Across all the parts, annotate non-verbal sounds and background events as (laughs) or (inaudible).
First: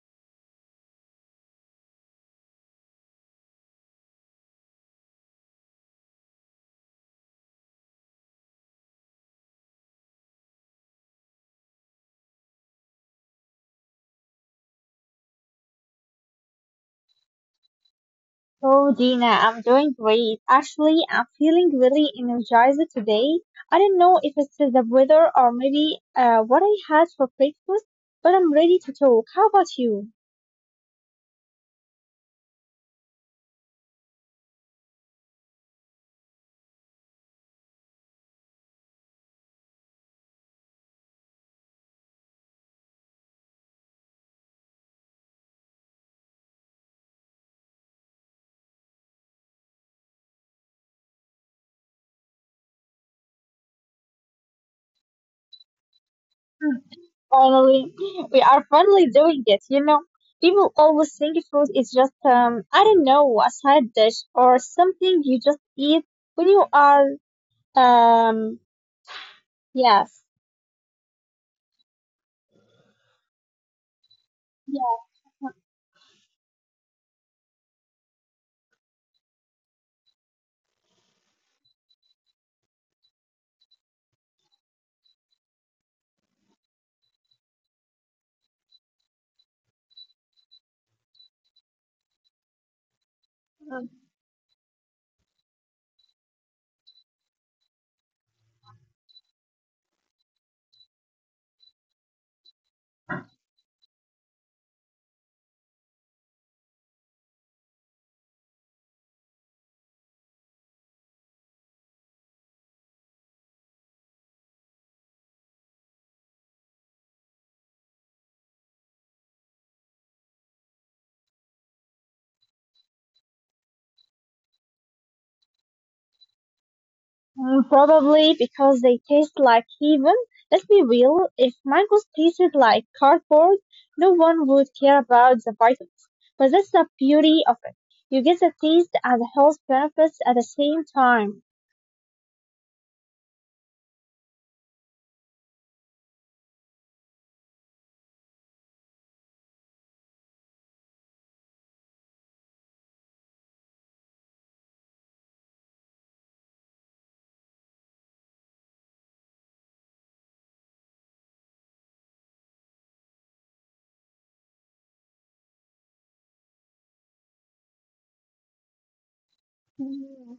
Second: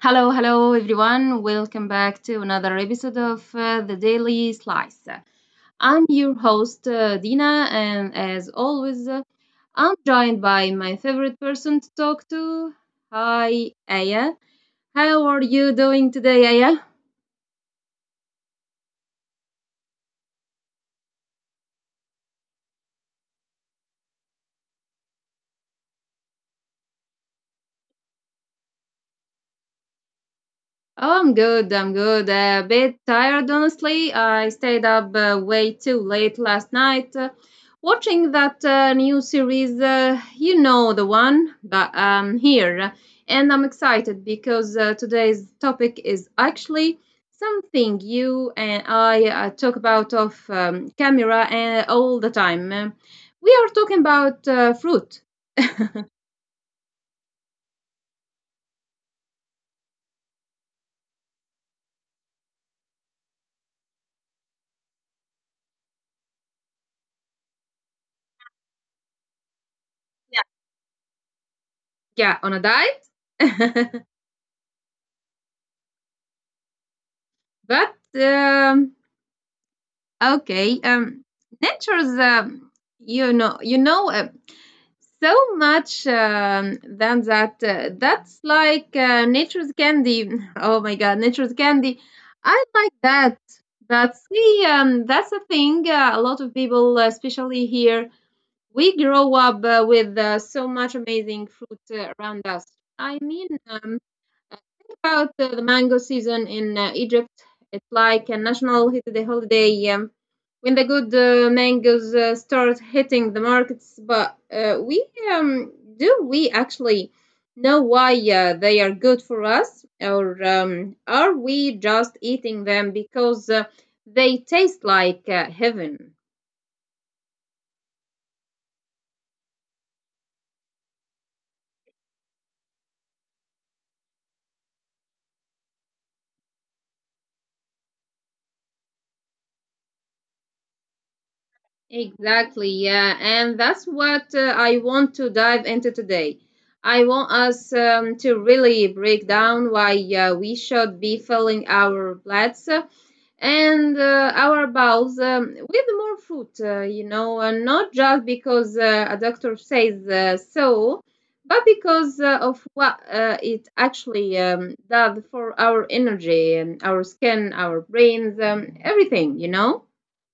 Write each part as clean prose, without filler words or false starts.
Hello, hello, everyone. Welcome back to another episode of the Daily Slice. I'm your host, Dina, and as always, I'm joined by my favorite person to talk to. Hi, Aya. How are you doing today, Aya? Oh, Dina, I'm doing great. Actually, I'm feeling really energized today. I don't know if it's the weather or maybe what I had for breakfast, but I'm ready to talk. How about you? Oh, I'm good. I'm good. A bit tired, honestly. I stayed up way too late last night watching that new series. You know the one, but here, and I'm excited because today's topic is actually something you and I talk about off camera and all the time. We are talking about fruit. Hmm, Finally, (laughs) we are finally doing it. You know, people always think food is just, I don't know, a side dish or something you just eat when you are, um, yes. Yeah, on a diet. (laughs) Yeah. but Okay. Nature's you know, you know, uh, so much than that. That's like nature's candy. (laughs) Oh my God, nature's candy. I like that. But see, that's the thing. A lot of people, especially here, we grow up with so much amazing fruit around us. I mean, about the mango season in Egypt. It's like a national holiday when the good mangoes start hitting the markets, but we do we actually know why they are good for us, or are we just eating them because they taste like heaven? Probably because they taste like heaven. Let's be real, if mangoes tasted like cardboard, no one would care about the vitamins. But that's the beauty of it. You get the taste and the health benefits at the same time. Exactly, yeah. And that's what I want to dive into today. I want us to really break down why we should be filling our plates and our bowels with more fruit, and not just because a doctor says so, but because of what it actually does for our energy, and our skin, our brains, everything, you know? Mm,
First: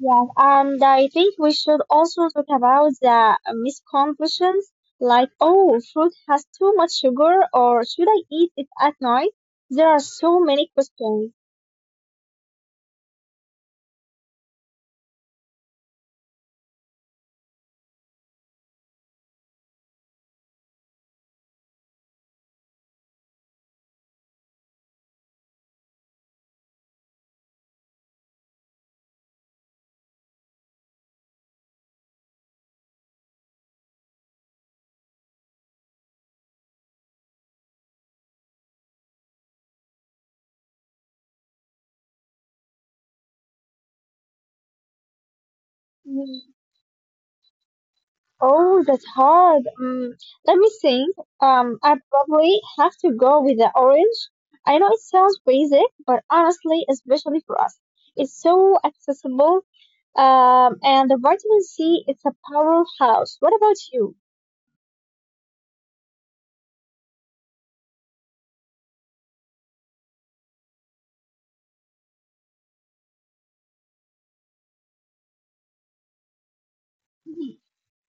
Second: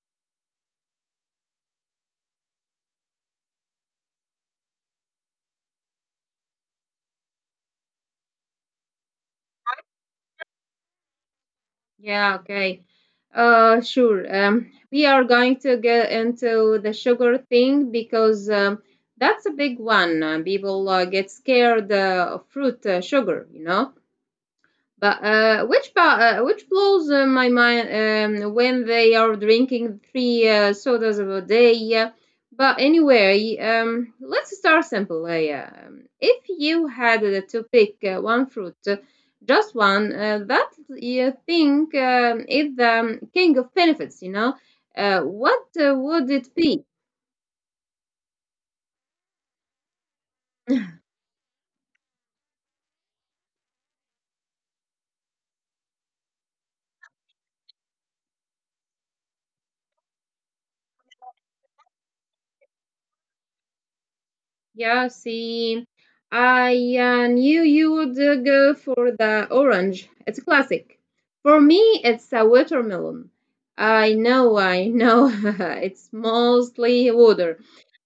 Yeah, and I think we should also talk about the misconceptions like, oh, fruit has too much sugar or should I eat it at night? There are so many questions. Yeah, okay. Sure. We are going to get into the sugar thing because that's a big one. People get scared of fruit sugar, you know? But which blows my mind when they are drinking three sodas a day. But anyway, let's start simple. Yeah. If you had to pick one fruit, just one, that you think is the king of benefits, what would it be? Oh, that's hard. Let me think. I probably have to go with the orange. I know it sounds basic, but honestly, especially for us, it's so accessible. And the vitamin C, it's a powerhouse. What about you? Yeah, see, I knew you would go for the orange. It's a classic. For me, it's a watermelon. I know, (laughs) it's mostly water,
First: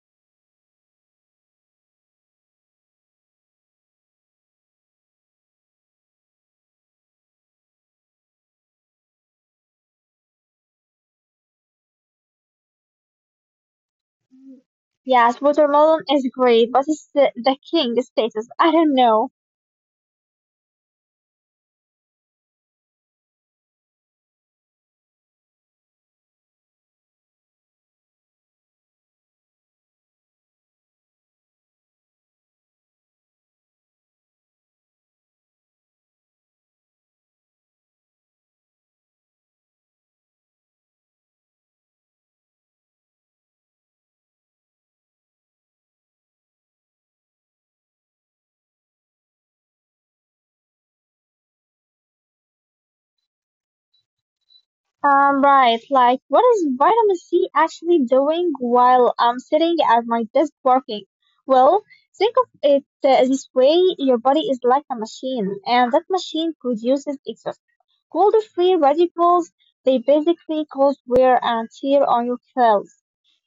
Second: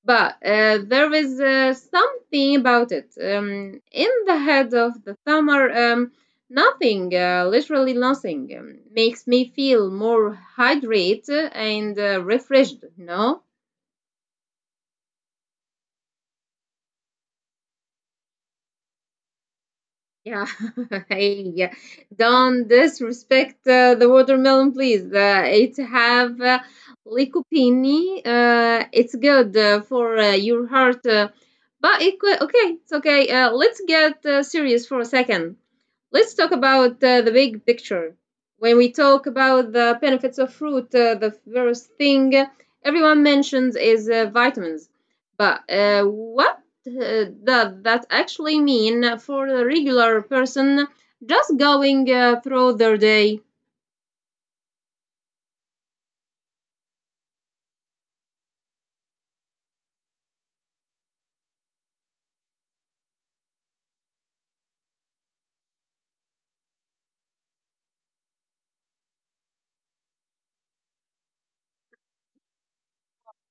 but there is something about it. In the head of the summer, nothing, literally nothing, makes me feel more hydrated and refreshed, No. Yes, watermelon is great, but it's the, king status. I don't know. Yeah, (laughs) hey, yeah. Don't disrespect the watermelon, please. It have lycopene. It's good for your heart, but it could, okay, it's okay. Let's get serious for a second. Let's talk about the big picture. When we talk about the benefits of fruit, the first thing everyone mentions is vitamins. But what that actually mean for a regular person just going through their day. Right, like what is vitamin C actually doing while I'm sitting at my desk working? Well, think of it this way, your body is like a machine, and that machine produces exhaust. Cold free radicals, they basically cause wear and tear on your cells,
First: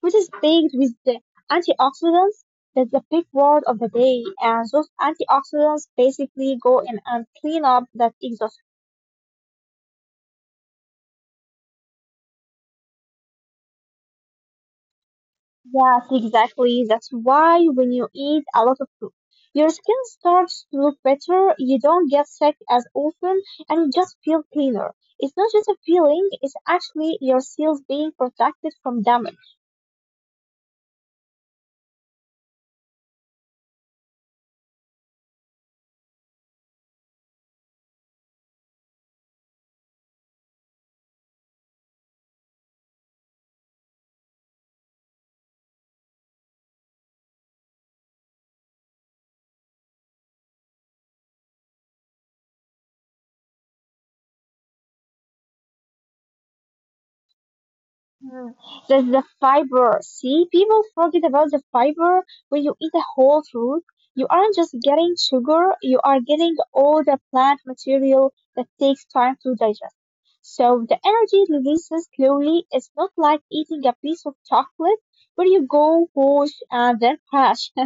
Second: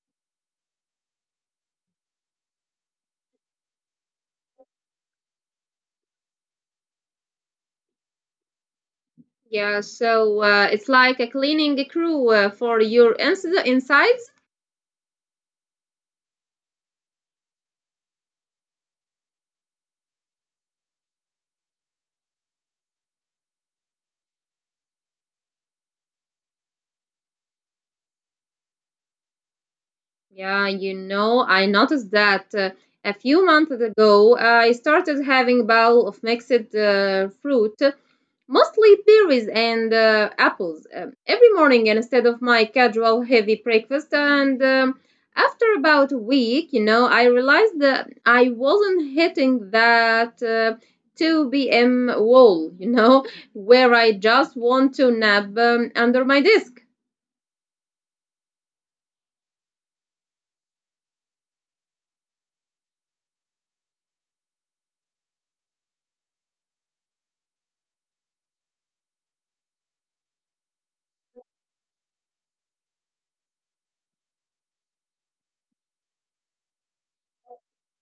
which is baked with the antioxidants. That's the big word of the day, and those antioxidants basically go in and clean up that exhaust. Yeah, so it's like a cleaning crew for your insides. Yes, exactly. That's why when you eat a lot of fruit, your skin starts to look better, you don't get sick as often, and you just feel cleaner. It's not just a feeling, it's actually your cells being protected from damage. Yeah, I noticed that a few months ago I started having bowl of mixed fruit, mostly berries and apples every morning instead of my casual heavy breakfast. And after about a week, I realized that I wasn't hitting that 2 p.m. wall, (laughs) where I just want to nap under my desk. Mm. That's the fiber. See, people forget about the fiber when you eat a whole fruit. You aren't just getting sugar, you are getting all the plant material that takes time to digest. So the energy releases slowly. It's not like eating a piece of chocolate where you go, push, and then crash. (laughs)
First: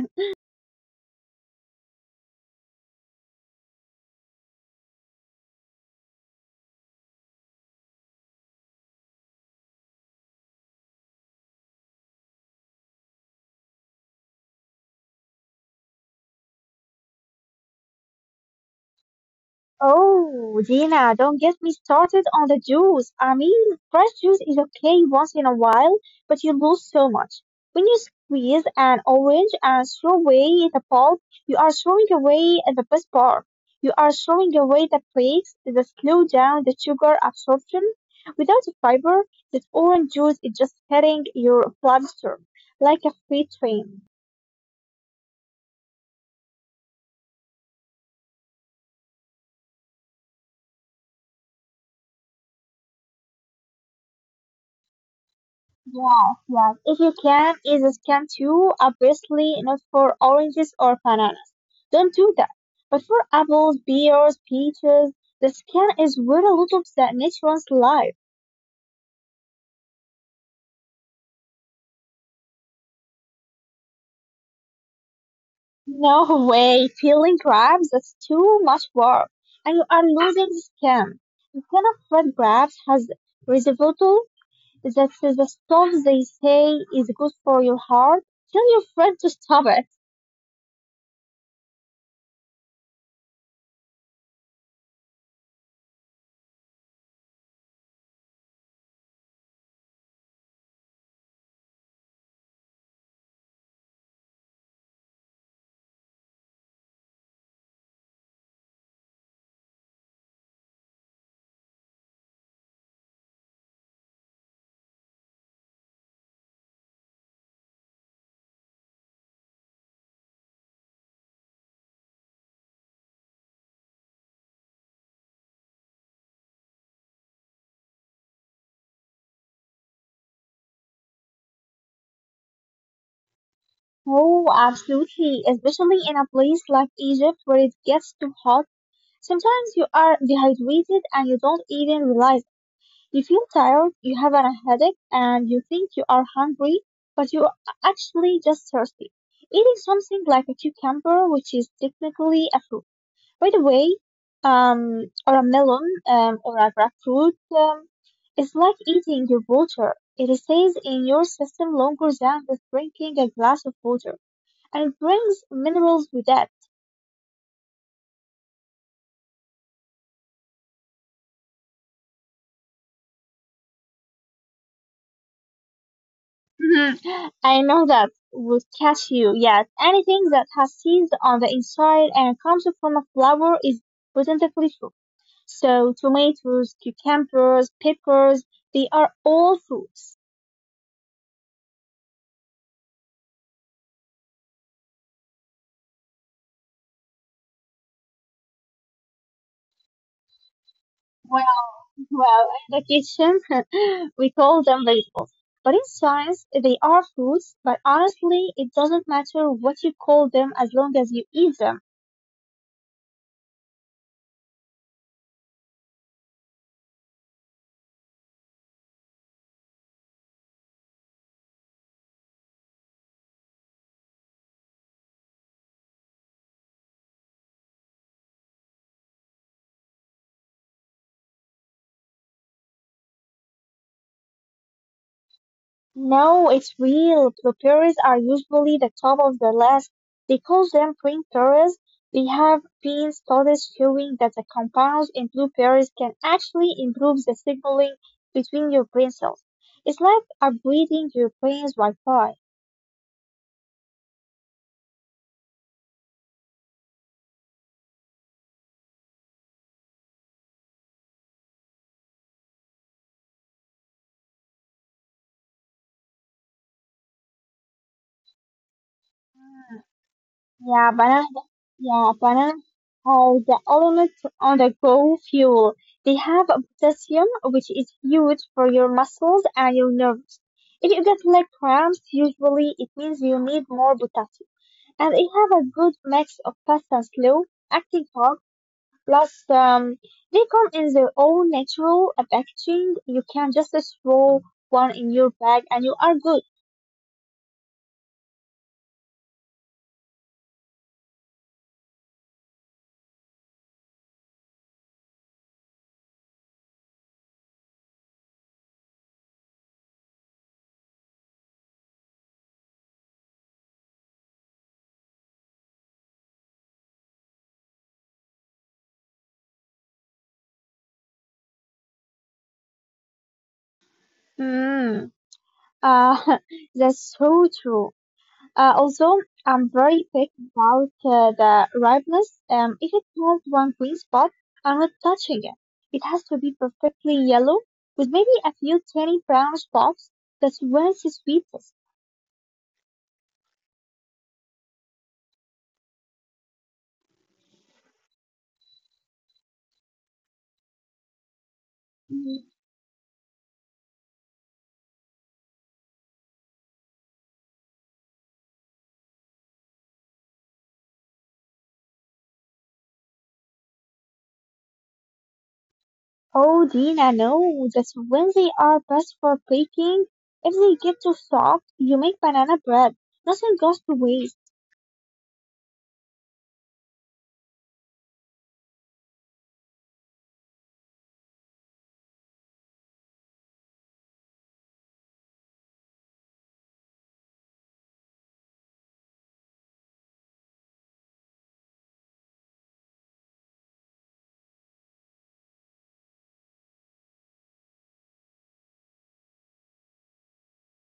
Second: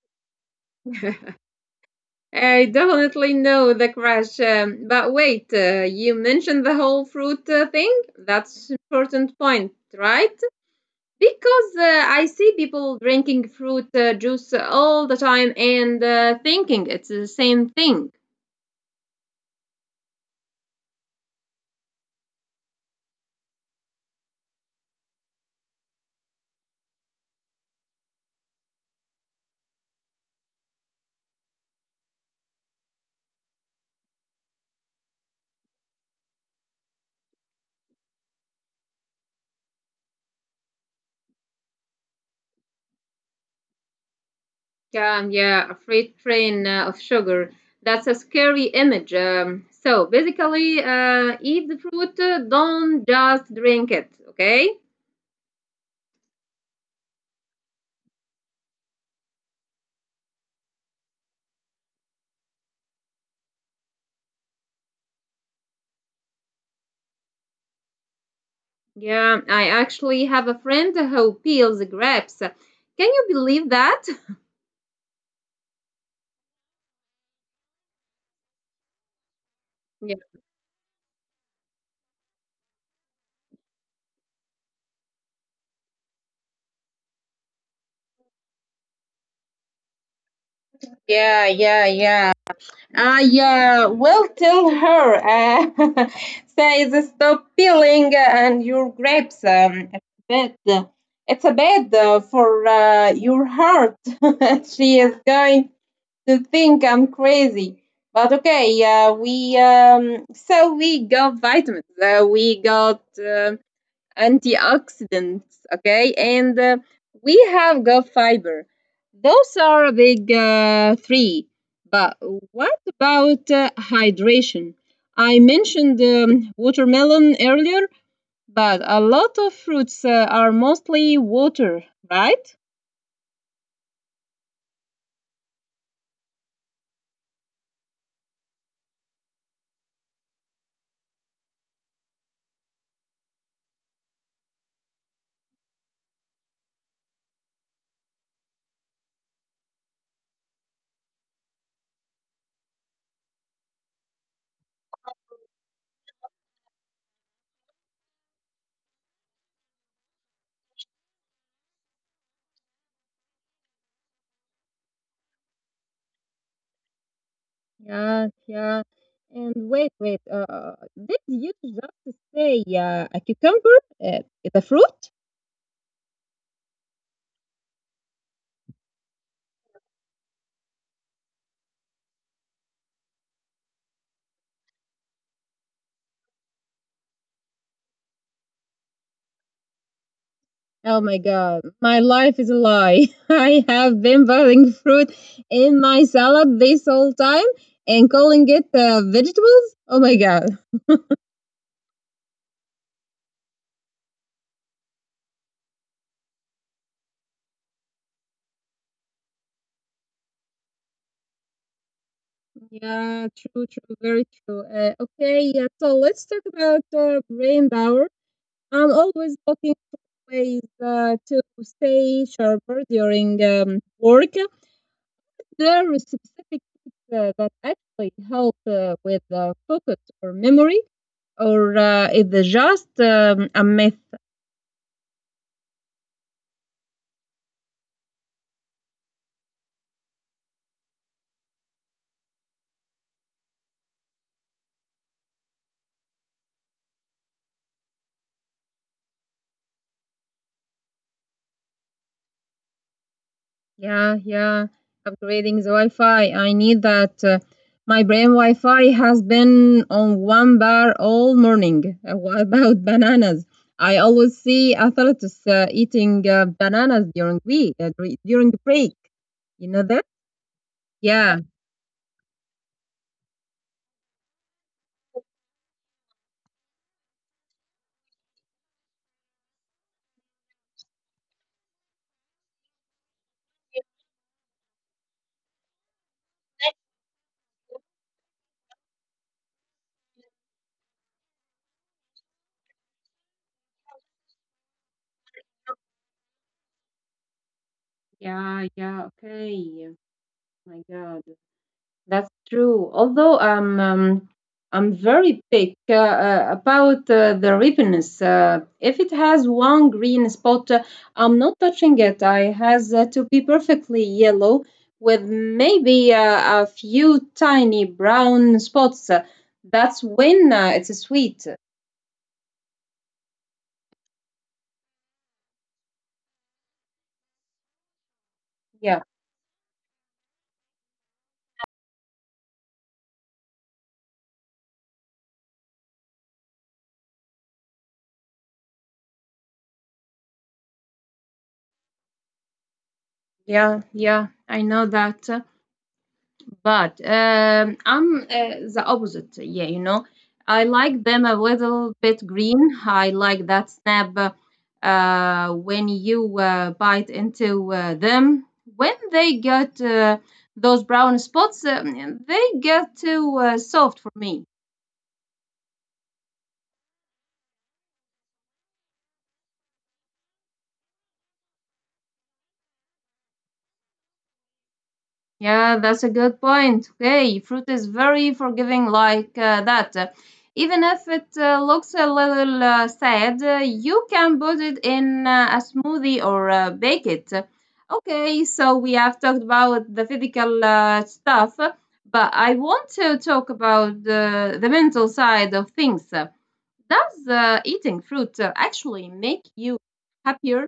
I definitely know the crash. But wait, you mentioned the whole fruit thing? That's an important point, right? Because I see people drinking fruit juice all the time and thinking it's the same thing. Oh, Gina, don't get me started on the juice. I mean, fresh juice is okay once in a while, but you lose so much. When you squeeze an orange and throw away the pulp, you are throwing away the best part. You are throwing away the flakes that slow down the sugar absorption. Without the fiber, that orange juice is just hitting your bloodstream like a freight train. Yeah, a freight train of sugar. That's a scary image. So basically, eat the fruit, don't just drink it, okay? Yes, yes. If you can, eat a scan too, obviously not for oranges or bananas. Don't do that. But for apples, pears, peaches, the skin is where a lot of that nutrients life. Yeah, I actually have a friend who peels grapes. Can you believe that? (laughs) No, (laughs) way, peeling grapes, that's too much work. And you are Yeah. losing the skin. The skin of red grapes has resveratrol, that's the stuff they say is good for your heart. Tell your friend to stop it. Yeah, yeah, yeah. Ah, yeah. Well, tell her. (laughs) Say, stop peeling and your grapes. It's bad. It's a bad for your heart. (laughs) She is going to think I'm crazy. But okay, we so we got vitamins. We got antioxidants, okay, and we have gut fiber. Those are big three. But what about hydration? I mentioned watermelon earlier, but a lot of fruits are mostly water, right? Oh, absolutely, especially in a place like Egypt where it gets too hot. Sometimes you are dehydrated and you don't even realize it. You feel tired, you have a headache, and you think you are hungry, but you are actually just thirsty. Eating something like a cucumber, which is technically a fruit, by the way, or a melon, or a grapefruit, is like eating your water. It stays in your system longer than just drinking a glass of water and brings minerals with it. Yeah, yeah. And wait, wait. Did you just say a cucumber uh, is a fruit? Mhm. I know that would catch you. Yes, anything that has seeds on the inside and comes from a flower is potentially fruit. So tomatoes, cucumbers, peppers, they are all fruits. Oh my God, my life is a lie. (laughs) I have been putting fruit in my salad this whole time and calling it vegetables. Oh my God. Well, well, in the kitchen (laughs) we call them vegetables. But in science, they are fruits, but honestly, it doesn't matter what you call them as long as you eat them. Yeah, true, true, very true. Okay, yeah, so let's talk about brain power. I'm always looking for ways to stay sharper during work. There are specific tips that actually help with focus or memory, or is it just a myth? No, it's real. Blueberries are usually the top of the list. They call them green berries. There have been studies showing that the compounds in blueberries can actually improve the signaling between your brain cells. It's like upgrading your brain's Wi-Fi. Yeah, yeah. Upgrading the Wi-Fi. I need that. My brain Wi-Fi has been on one bar all morning. What about (laughs) bananas? I always see athletes eating bananas during week during the break. You know that? Yeah, banana. Yeah. Yeah, banana. Are the element on the go fuel. They have a potassium, which is huge for your muscles and your nerves. If you get leg cramps, usually it means you need more potassium. And they have a good mix of fast and slow acting fat. Plus, they come in their own natural packaging. You can just throw one in your bag and you are good. Yeah, yeah, okay. My God. That's true. Although I'm very pick about the ripeness. If it has one green spot, I'm not touching it. I has to be perfectly yellow with maybe a few tiny brown spots. That's when it's sweet. Mm. Uh, (laughs) that's so true. Yeah, Also, I'm very picky about the ripeness. If it has one green spot, I'm not touching it. It has to be perfectly yellow with maybe a few tiny brown spots. That's when it's sweetest. yeah, yeah. I know that. But I'm the opposite. Yeah, I like them a little Mm, bit green. I like that snap when you bite into them. When they get those brown spots, they get too soft for me. Oh, Dina, no, that's when they are best for baking. If they get too soft, you make banana bread. Nothing goes to waste. Yeah, that's a good point. Okay, fruit is very forgiving like that. Even if it looks a little sad, you can put it in a smoothie or bake it. Okay, so we have talked about the physical stuff, but I want to talk about the mental side of things. Does eating fruit actually make you happier?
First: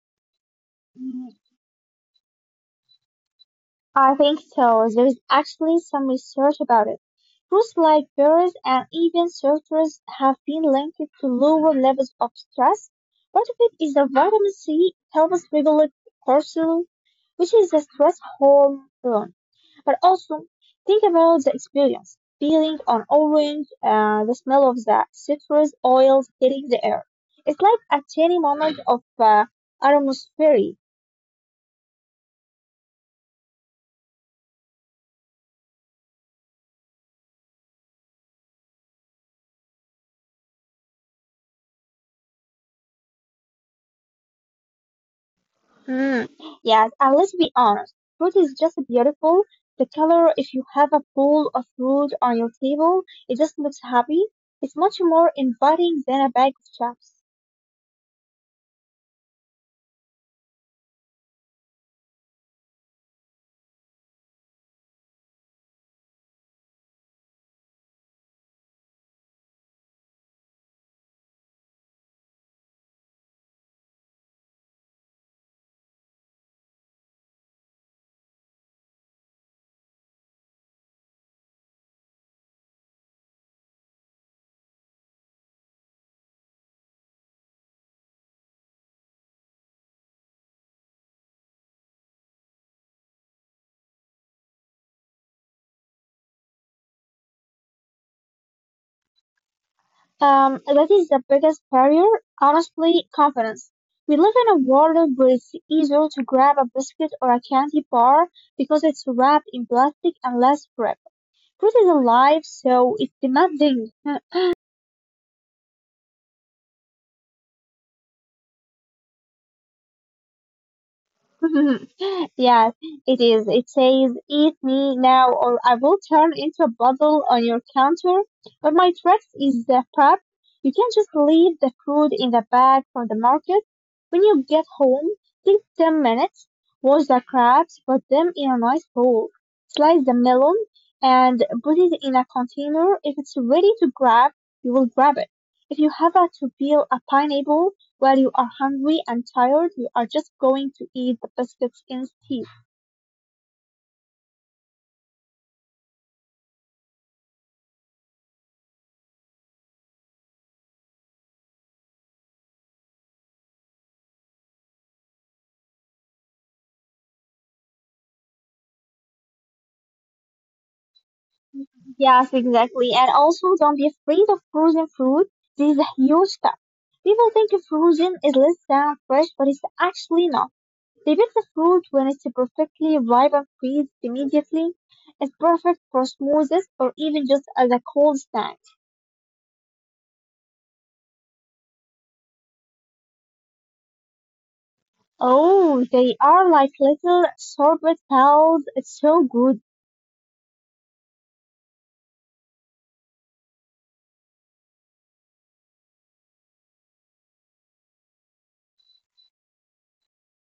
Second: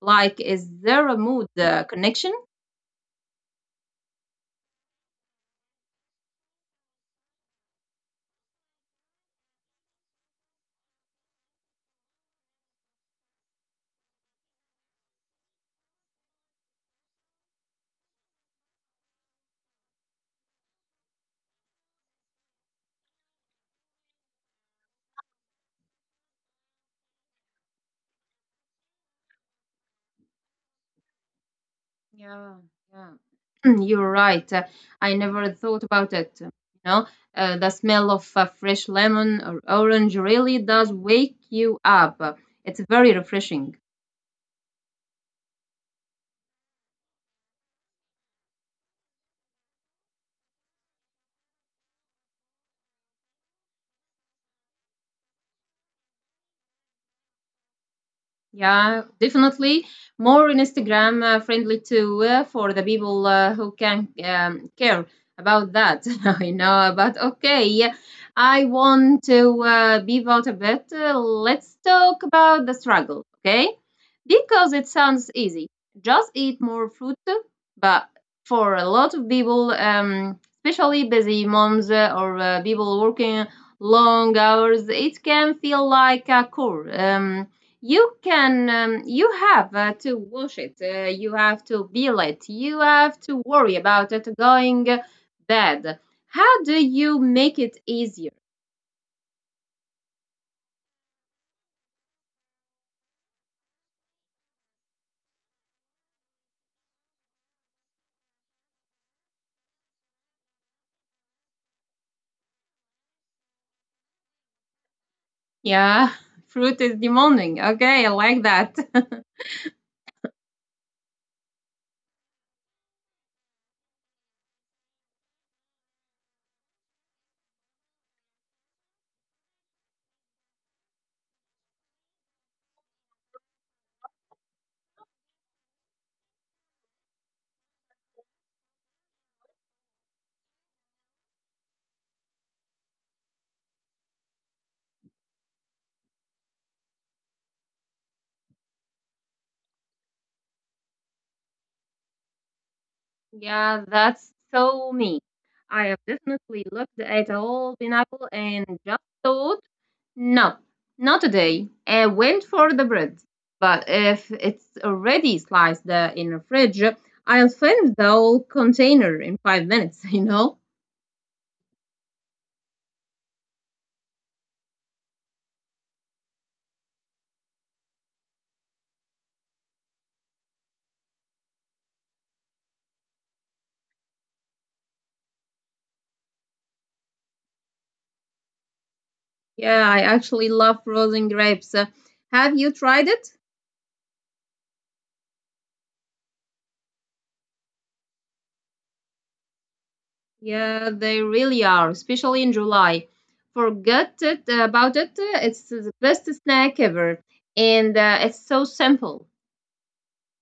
Like, is there a mood connection? I think so. There's actually some research about it. Foods like berries and even citrus have been linked to lower levels of stress. Part of it is the vitamin C helps regulate cortisol, which is the stress hormone. But also, think about the experience. Peeling an orange, the smell of the citrus oils hitting the air. It's like a tiny moment of atmosphere. Yeah, yeah. (clears throat) You're right. I never thought about it. Know, the smell of fresh lemon or orange really does wake you up. It's very refreshing. Mm, yes, and let's be honest, fruit is just beautiful. The color, if you have a bowl of fruit on your table, it just looks happy. It's much more inviting than a bag of chips. Yeah, definitely. More in Instagram friendly too for the people who can care about that. (laughs) I know, but okay. Yeah, I want to be out a bit. Let's talk about the struggle, okay? Because it sounds easy. Just eat more fruit, but for a lot of people, especially busy moms or people working long hours, it can feel like a chore. You have to wash it. You have to peel it. You have to worry about it going bad. How do you make it easier? That is the biggest barrier, honestly, confidence. We live in a world where it's easier to grab a biscuit or a candy bar because it's wrapped in plastic and less grip. Fruit is alive, so it's demanding. Yeah, (laughs) fruit is demanding. Okay, I like that. (laughs) (laughs) Yes, it is. It says, eat me now or I will turn into a bubble on your counter. But my tricks is the prep. You can just leave the food in the bag from the market. When you get home, take 10 minutes, wash the crabs, put them in a nice bowl, slice the melon, and put it in a container. If it's ready to grab, you will grab it. If you have to peel a pineapple, while you are hungry and tired, you are just going to eat the biscuits instead. Yeah, that's so me. I have definitely looked at a whole pineapple and just thought, no, not today. I went for the bread. But if it's already sliced in the fridge, I'll finish the whole container in 5 minutes, (laughs) you know? Yes, exactly. And also, don't be afraid of frozen fruit. This is a huge step. People think frozen is less than fresh, but it's actually not. They pick the fruit when it's perfectly ripe and freeze immediately. It's perfect for smoothies or even just as a cold snack. Yeah, I actually love frozen grapes. Have you tried it? Oh, they are like little sorbet balls. It's so good. Yeah, they really are, especially in July. Forget it about it. It's the best snack ever, and it's so simple.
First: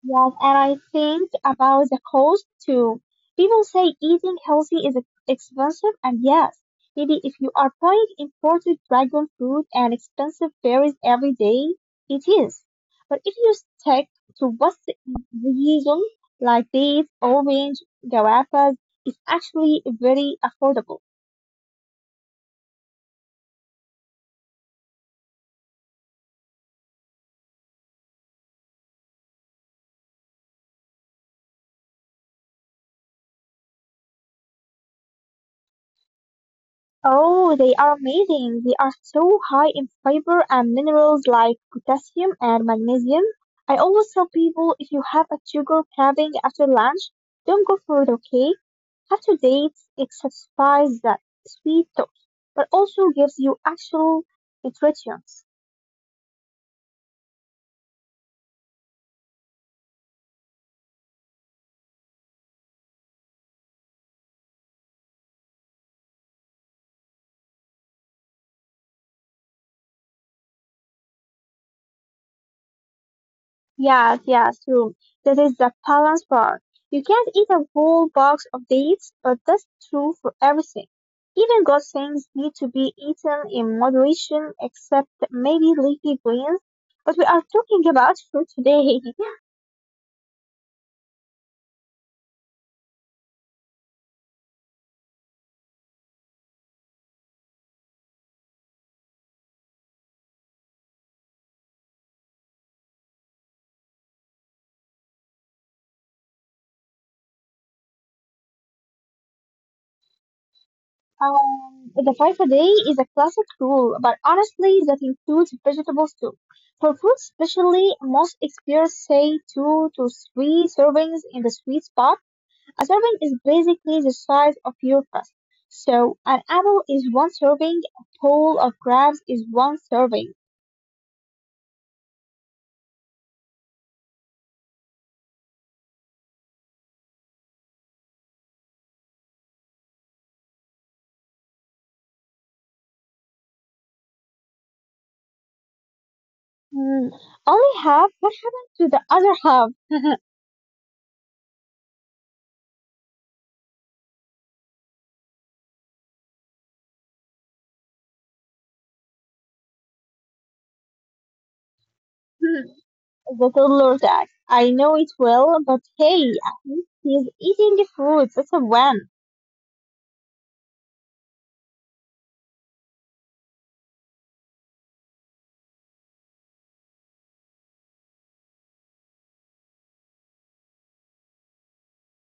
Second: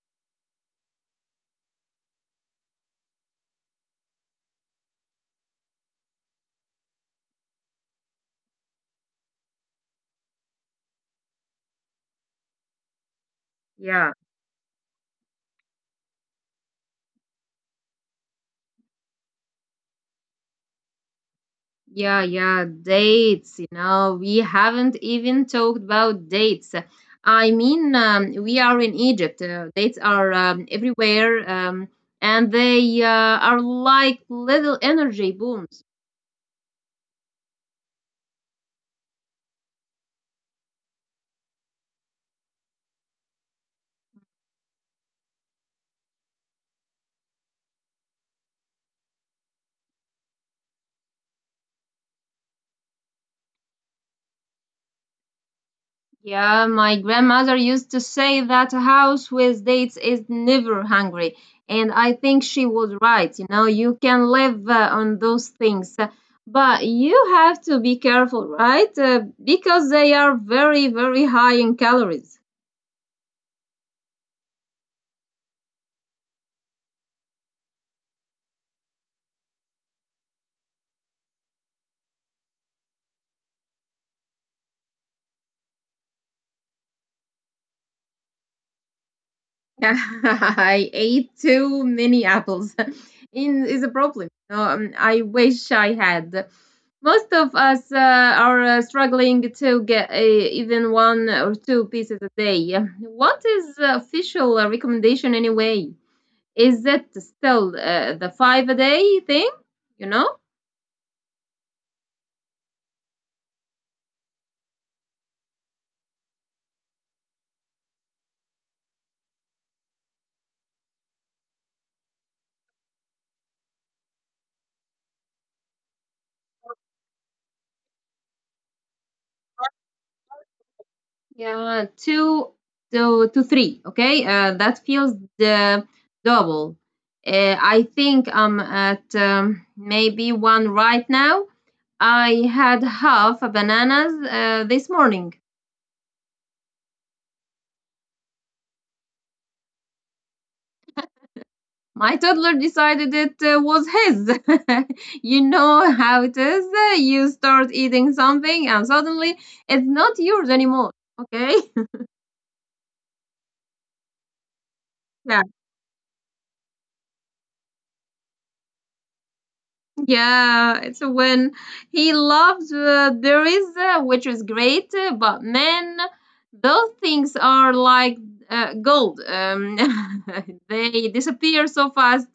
Yes, and I think about the cost too. People say eating healthy is ex- expensive, and yes, maybe if you are buying imported dragon fruit and expensive berries every day, it is. But if you stick Yeah, to what's reason, like dates, orange, guavas, it's actually very affordable. yeah, yeah. Dates, we haven't even talked about dates. I mean, we are in Egypt. Dates are everywhere, and they are like little energy booms. Oh, they are amazing. They are so high in fiber and minerals like potassium and magnesium. I always tell people if you have a sugar craving after lunch, don't go for it, okay? After dates, it satisfies that sweet tooth, but also gives you actual nutrients. Yeah, my grandmother used to say that a house with dates is never hungry. And I think she was right. You can live on those things. But you have to be careful, right? Because they are very, very high in calories. Yeah, yeah, true. That is the balance part. You can't eat a whole box of dates, but that's true for everything. Even good things need to be eaten in moderation, except maybe leafy greens. But we are talking about fruit today. (laughs) (laughs) I ate too many apples. (laughs) In is a problem. So, I wish I had. Most of us are struggling to get even one or two pieces a day. What is the official recommendation anyway? Is it still the five a day thing? You know? The five a day is a classic rule, but honestly, that includes vegetables too. For fruit, especially, most experts say two to three servings in the sweet spot. A serving is basically the size of your fist. So an apple is one serving, a bowl of crabs is one serving. Yeah, two to three. Okay, that feels the double. I think I'm at maybe one right now. I had half a bananas this morning. Hmm. Only half? What happened to the other half? (laughs) My toddler decided it was his. (laughs) You know how it is. You start eating something and suddenly it's not yours anymore. Okay. (laughs) The toddler tax. I know it Yeah. well, but hey, at least he's eating the fruits. That's a win. Yeah, it's a win. He loves there is, which is great, but man, those things are like gold. (laughs) They disappear so fast.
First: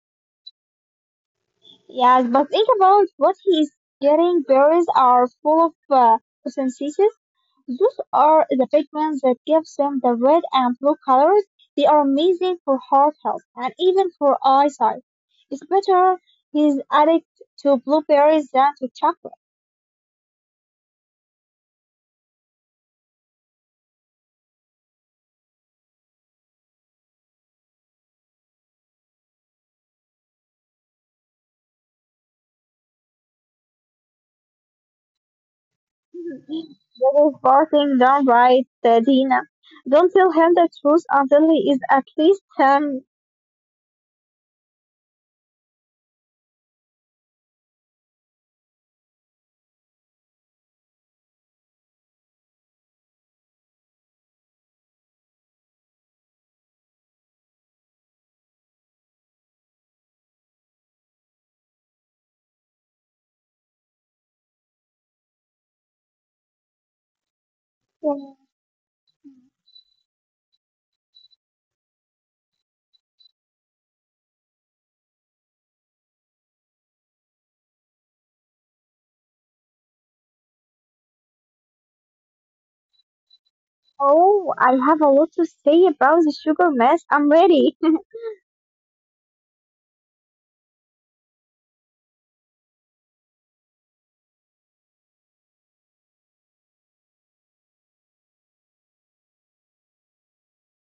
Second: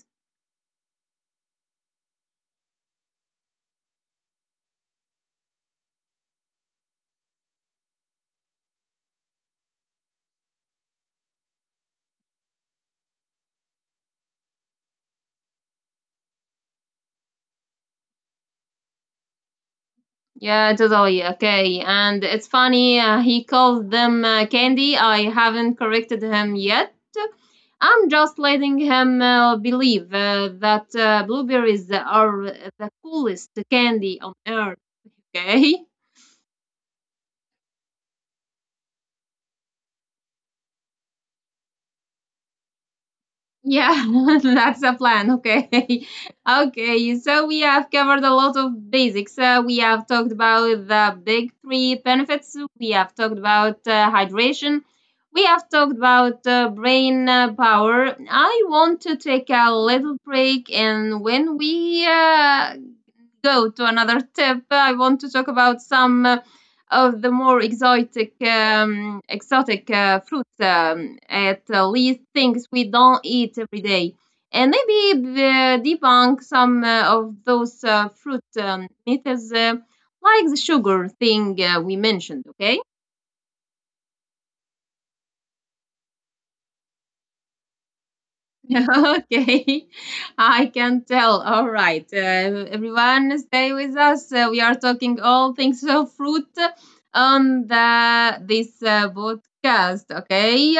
Yes, but think about what he's getting. Berries are full of photosynthesis. Those are the pigments that gives them the red and blue colors. They are amazing for heart health and even for eyesight. It's better he's addict to blueberries than to chocolate. Yeah, totally. Okay, and it's funny. He calls them candy. I haven't corrected him yet. I'm just letting him believe that blueberries are the coolest candy on earth. (laughs) Okay. (laughs) That is barking downright, Dina. Don't tell him the truth until he is at least 10. Yeah, (laughs) that's a plan. Okay. (laughs) Okay. So we have covered a lot of basics. We have talked about the big three benefits. We have talked about hydration. We have talked about brain power. I want to take a little break. And when we go to another tip, I want to talk about some of the more exotic exotic fruits at least things we don't eat every day and maybe debunk some of those fruit methods, like the sugar thing we mentioned. Okay. Oh, I have a lot to say about the sugar mess. I'm ready. (laughs) Okay, I can tell. All right, everyone stay with us, we are talking all things of fruit on the this podcast. Okay.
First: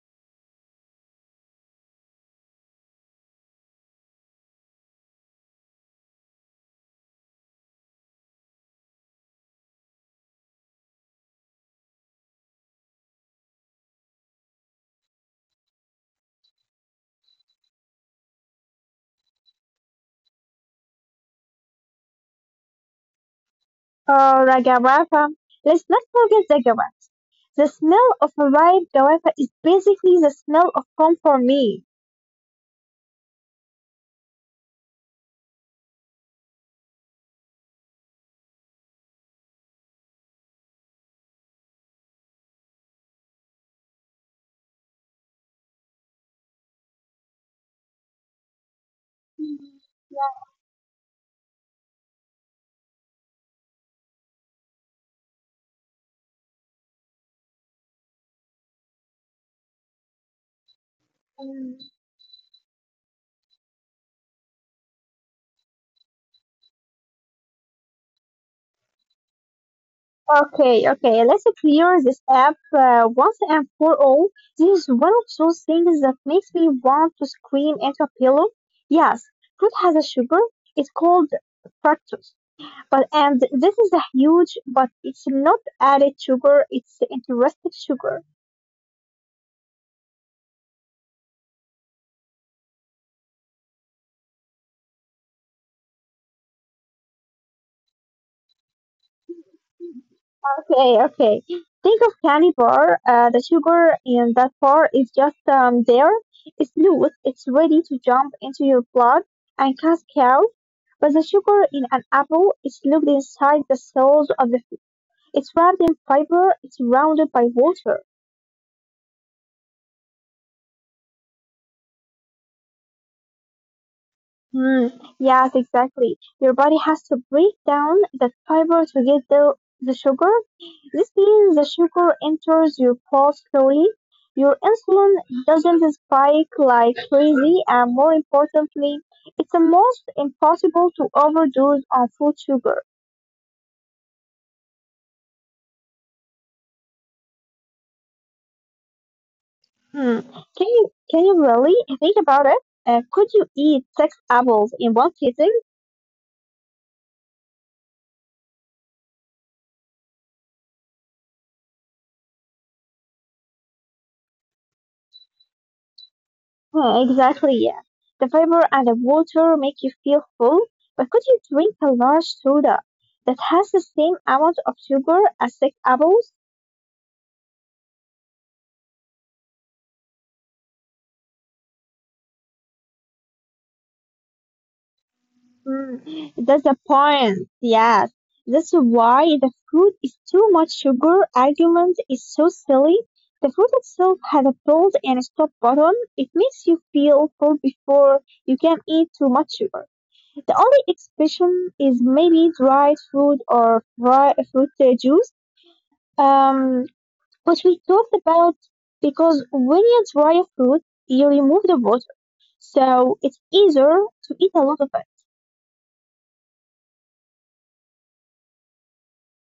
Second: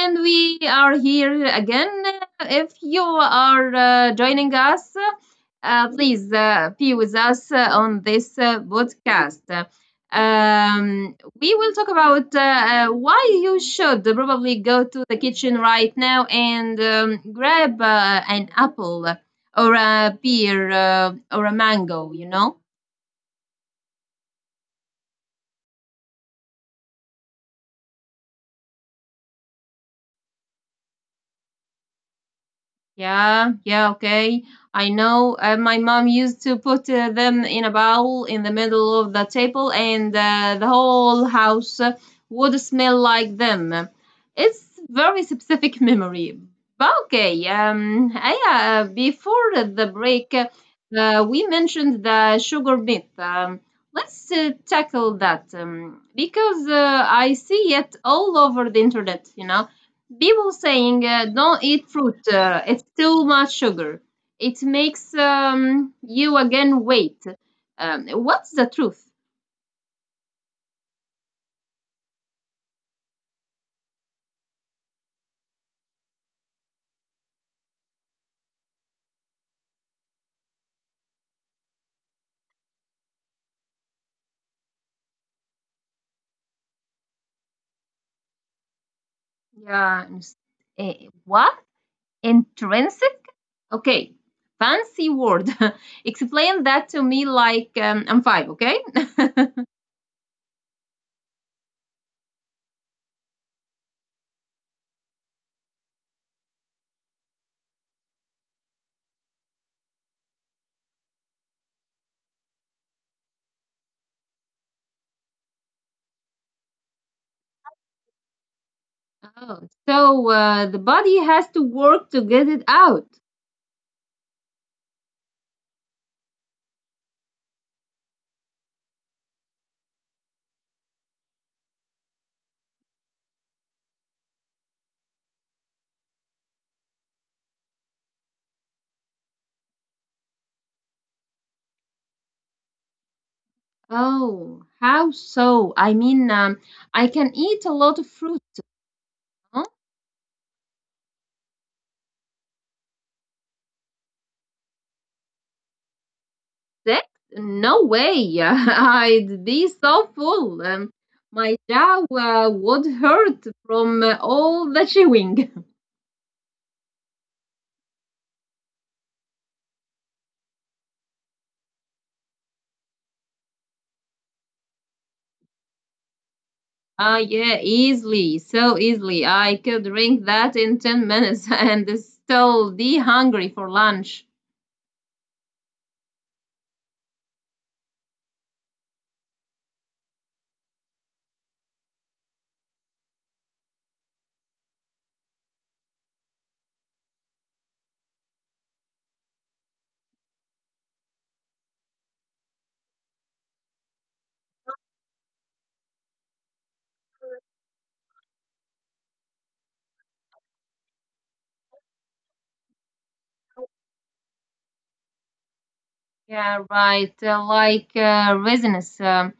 And we are here again. If you are joining us, please be with us on this podcast. We will talk about why you should probably go to the kitchen right now and grab an apple or a pear or a mango, you know? Oh, Ragavaka. Let's not forget the Ragavaka. The smell of a ripe guava is basically the smell of home for me. Yeah, yeah, okay. I know my mom used to put them in a bowl in the middle of the table, and the whole house would smell like them. It's very specific (laughs) memory. But okay, yeah, before the break, we mentioned the sugar myth. Let's tackle that, because I see it all over the internet, you know, people saying, don't eat fruit, it's too much sugar, it makes, you again weight, what's the truth? Okay, okay, let's clear this up once and for all. This is one of those things that makes me want to scream into a pillow. Yes, fruit has a sugar. It's called fructose. But and this is a huge, but it's not added sugar. It's interesting sugar. Yeah. uh, what? Intrinsic. Okay. Fancy word. (laughs) Explain that to me like I'm five. Okay. Okay, okay. Think of candy bar. The sugar in that bar is just there. It's loose. It's ready to jump into your blood and cast out. But the sugar in an apple is looped inside the cells of the fruit. It's wrapped in fiber. It's surrounded by water. Oh. So the body has to work to get it out? Hmm. Yes, exactly. Your body has to break down that fiber to get the sugar. This means the sugar enters your pulse slowly, your insulin doesn't spike like crazy, and more importantly, it's almost impossible to overdose on food sugar. Oh, how so? I mean, I can eat a lot of fruit. Huh? Hmm. Can you really think about it? Could you eat six apples in one sitting? Six? No way. (laughs) I'd be so full. My jaw would hurt from all the chewing. (laughs) Hmm, exactly, yeah. The fiber and the water make you feel full, but could you drink a large soda that has the same amount of sugar as six apples? Ah, yeah, easily. So easily. I could drink that in 10 minutes (laughs) and still be hungry for lunch. Mm, that's the point. Yes. That's why the fruit is too much sugar argument is so silly. The fruit itself has a pause and stop button. It makes you feel full before you can eat too much sugar. The only exception is maybe dried fruit or dry fruit juice. Um, but we talked about because when you dry a fruit, you remove the water. So it's easier to eat a lot of it. Yeah, right. Like resinous.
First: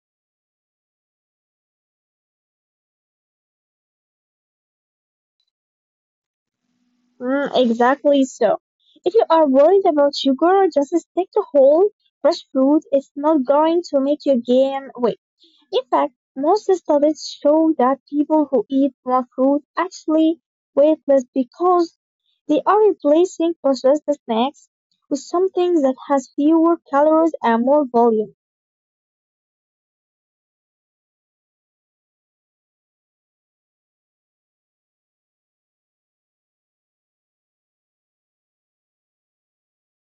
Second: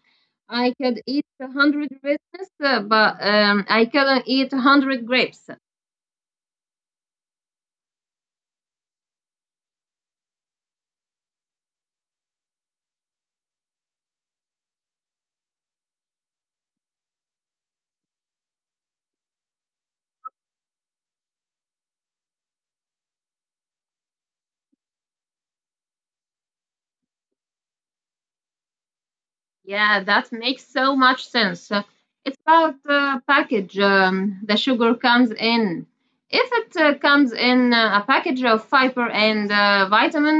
I could eat a 100 raisins, but I couldn't eat a 100 grapes. Mm, exactly so. If you are worried about sugar, just stick to whole, fresh fruit. It's not going to make you gain weight. In fact, most studies show that people who eat more fruit actually weight less because they are replacing processed snacks with something that has fewer calories and more volume. Yeah, that makes so much sense. It's about the package, the sugar comes in. If it comes in a package of fiber and vitamin,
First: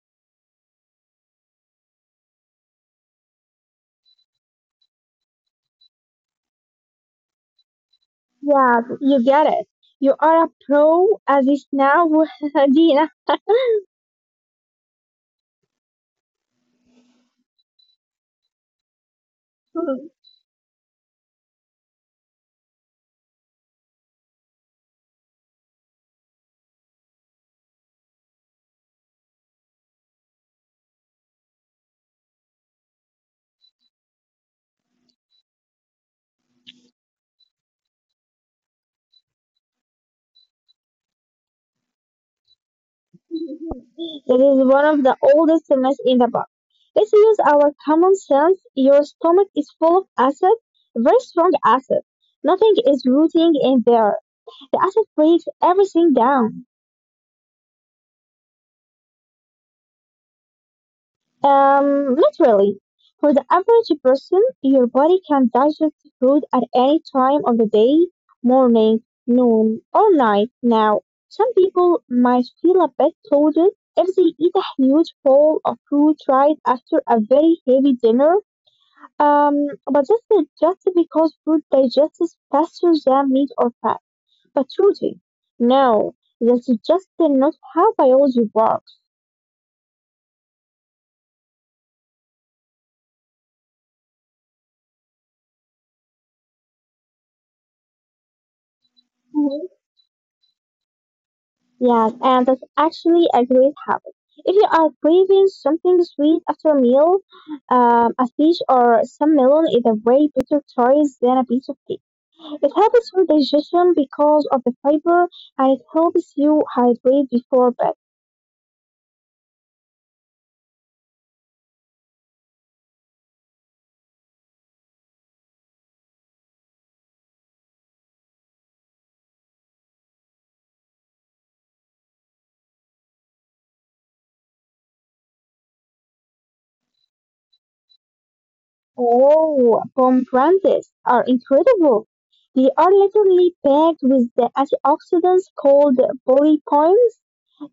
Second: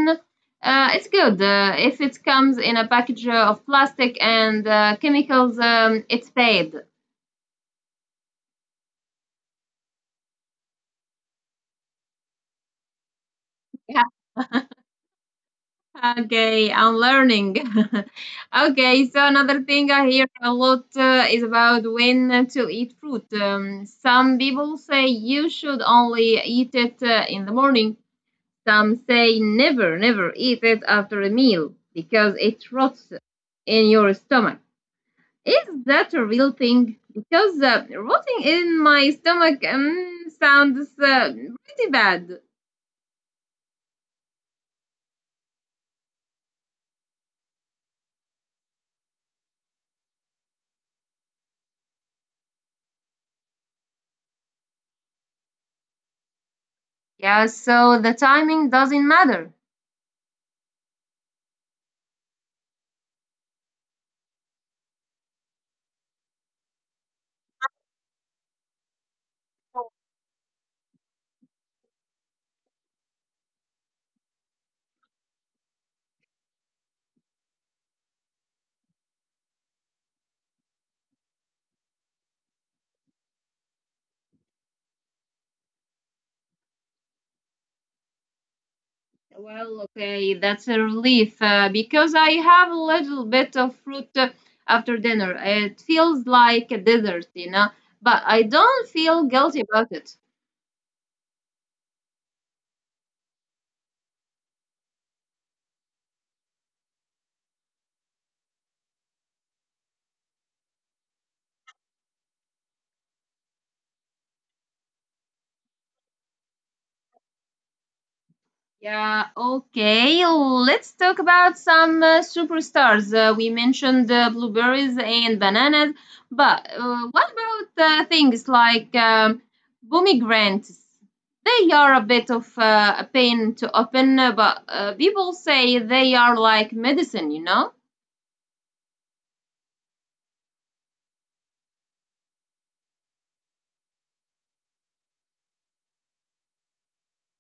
it's good. If it comes in a package of plastic and chemicals, it's bad. Yeah, you get it. You are a pro at this now, (laughs) Dina. Okay, I'm learning. (laughs) Okay, so another thing (laughs) I hear a lot is about when to eat fruit. Some people say you should only eat it in the morning. Some say never, never eat it after a meal because it rots in your stomach. Is that a real thing? Because rotting in my stomach sounds pretty bad. It is one of the oldest elements in the book. Let's use our common sense. Your stomach is full of acid, very strong acid. Nothing is rooting in there. The acid breaks everything down. Yeah, so the timing doesn't matter. Not really. For the average person, your body can digest food at any time of the day, morning, noon, or night. Now, some people might feel a bit bloated if they eat a huge bowl of fruit right after a very heavy dinner. But this is just because food digests faster than meat or fat. But protein, no, that's just not how biology works. Well, okay, that's a relief because I have a little bit of fruit after dinner. It feels like a dessert, you know, but I don't feel guilty about it. Yes, and that's actually a great habit. If you are craving something sweet after a meal, a fish or some melon is a way better choice than a piece of cake. It helps with digestion because of the fiber and it helps you hydrate before bed. Yeah, okay. Let's talk about some superstars. We mentioned blueberries and bananas, but what about things like pomegranates? They are a bit of a pain to open, but people say they are like medicine, you know? Oh, pomegranates are incredible. They are literally packed with the antioxidants called polyphenols.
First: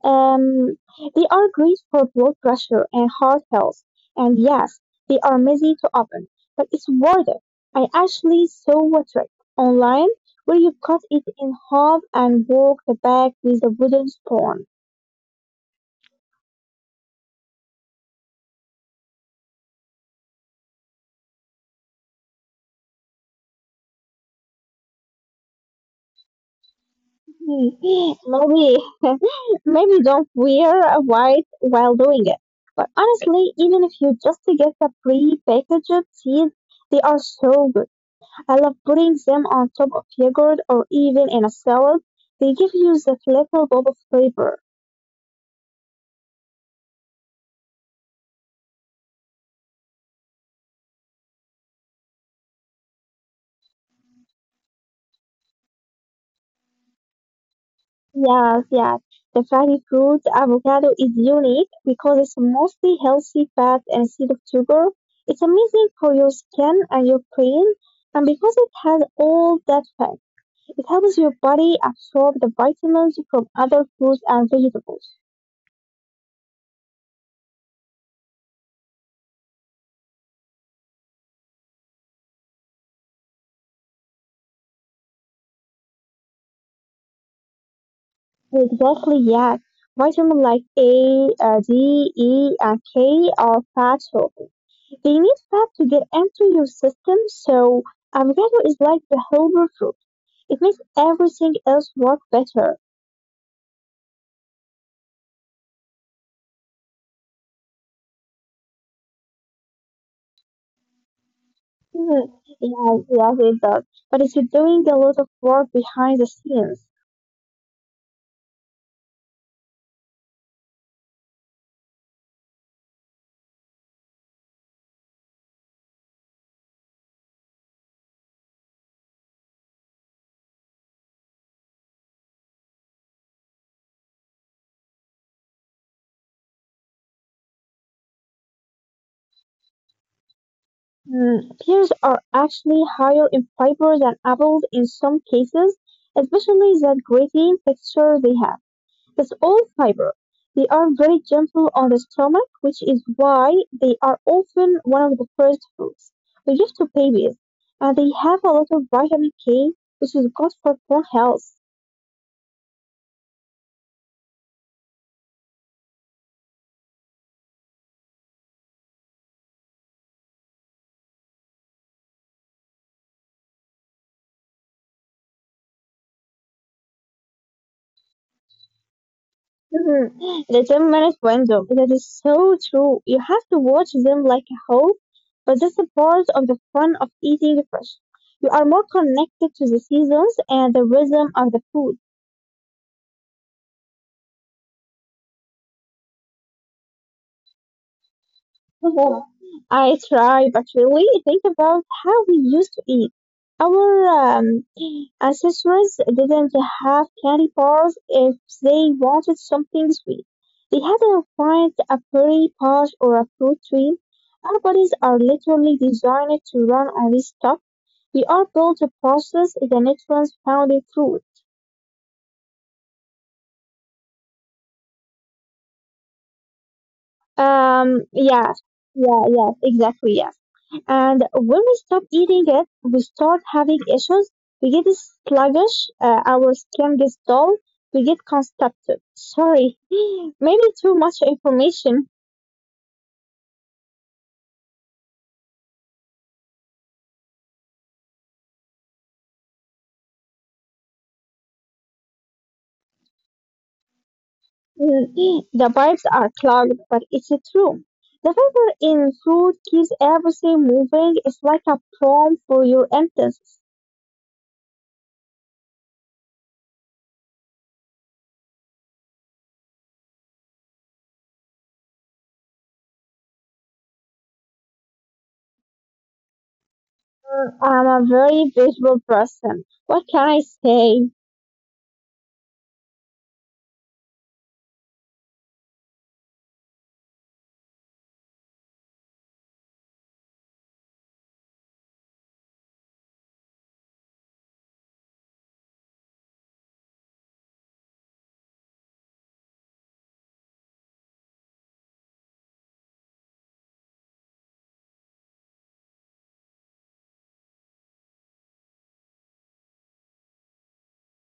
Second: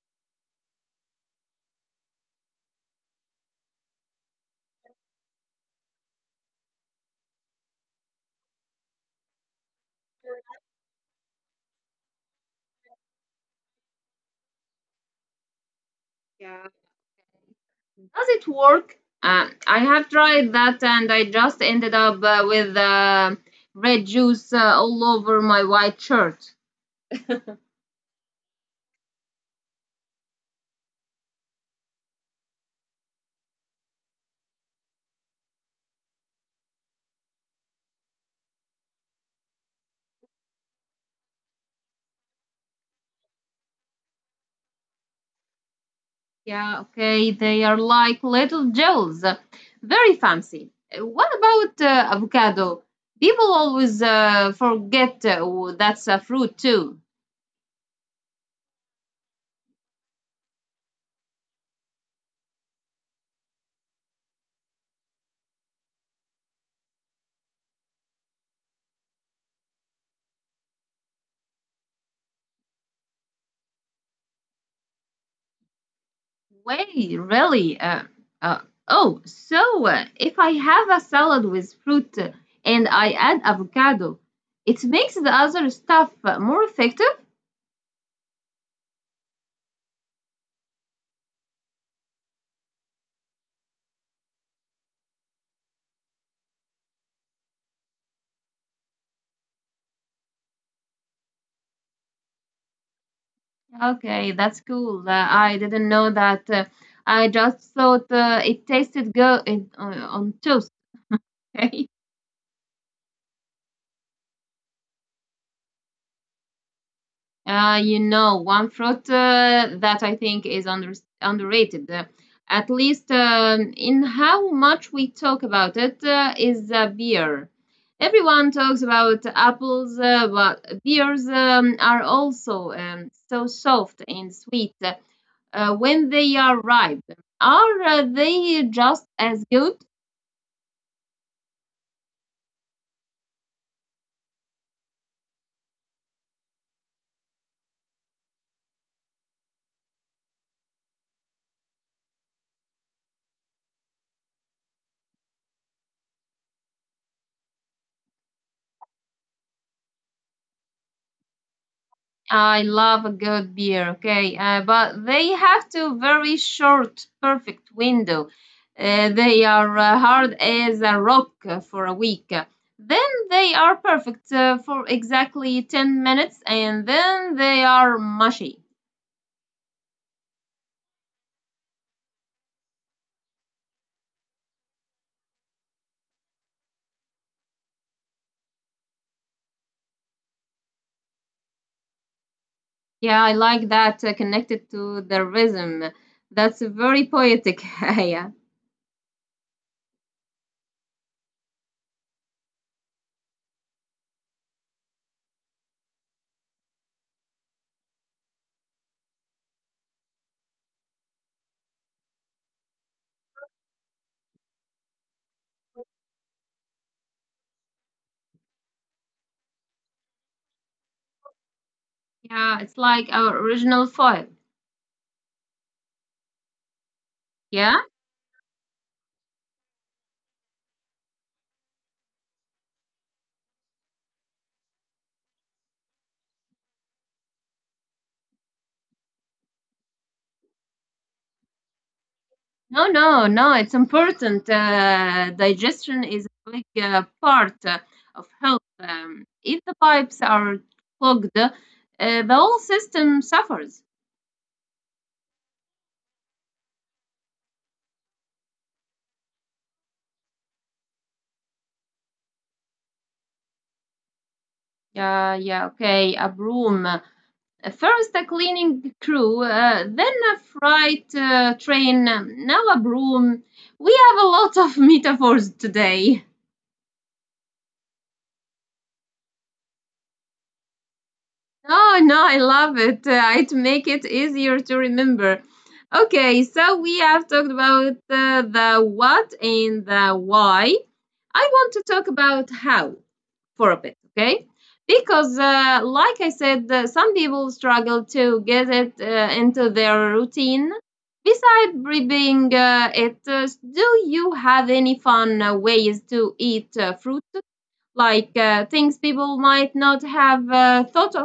Um, they are great for blood pressure and heart health. And yes, they are messy to open, but it's worth it. I actually saw a trick online where you cut it in half and walk the back with a wooden spoon. Yeah. Does it work? I have tried that and I just ended up with red juice all over my white shirt. Hmm, maybe, (laughs) maybe don't wear a white while doing it. But honestly, even if you just get the pre-packaged seeds, they are so good. I love putting them on top of yogurt or even in a salad. They give you that little bob of flavor. Yeah, okay, they are like little gels, very fancy. What about avocado? People always forget, that's a fruit too. Yes, yes. The fatty fruit avocado is unique because it's mostly healthy fat instead of sugar. It's amazing for your skin and your brain, and because it has all that fat, it helps your body absorb the vitamins from other fruits and vegetables. Wait, really? Uh, oh, so if I have a salad with fruit and I add avocado, it makes the other stuff more effective? Exactly, yes. Vitamins like A, D, E, and K are fat soluble. They need fat to get into your system, so avocado is like the helper fruit. It makes everything else work better. Okay, that's cool. I didn't know that. I just thought it tasted good in, on toast. (laughs) Mm, yeah, yeah, it does. But it's doing a lot of work behind the scenes. You know, one fruit that I think is underrated, at least in how much we talk about it, is beer. Everyone talks about apples, but beers are also so soft and sweet when they are ripe. Are they just as good? Mm, pears are actually higher in fiber than apples in some cases, especially that gritty texture they have. Because all fiber, they are very gentle on the stomach, which is why they are often one of the first foods we give to babies. And they have a lot of vitamin K, which is good for bone health. I love a good beer, okay, but they have to very short, perfect window. They are hard as a rock for a week. Then they are perfect for exactly 10 minutes and then they are mushy. Mhm. The 10-minute window, that is so true. You have to watch them like a whole, but that's a part of the fun of eating fresh. You are more connected to the seasons and the rhythm of the food. Yeah, I like that, connected to the rhythm. That's very poetic. (laughs) Yeah. (laughs) Oh, I try, but really think about how we used to eat. Our ancestors didn't have candy bars if they wanted something sweet. They had to find a pretty patch or a fruit tree. Our bodies are literally designed to run on this stuff. We are built to process the nutrients found in fruit. Yeah, it's like our original foil. Yeah. Yeah, yeah, yeah, exactly, yeah. And when we stop eating it, we start having issues. We get sluggish, our skin gets dull, we get constipated. Sorry, (laughs) maybe too much information. No, no, no. It's important. Digestion is a big part of health. If the pipes are clogged, the whole system suffers. Mm, the pipes are clogged, but it's true. The fiber in food keeps everything moving. It's like a prompt for your intestines. Yeah, yeah. Okay, a broom. First, a cleaning crew, then a freight train, now a broom. We have a lot of (laughs) metaphors today. I'm a very visual person. What can I say? No, no, I love it. It make it easier to remember. Okay, so we have talked about the what and the why. I want to talk about how for a bit, okay? Because, like I said, some people struggle to get it into their routine. Besides prepping it, do you have any fun ways to eat fruit? Like things people might not have thought.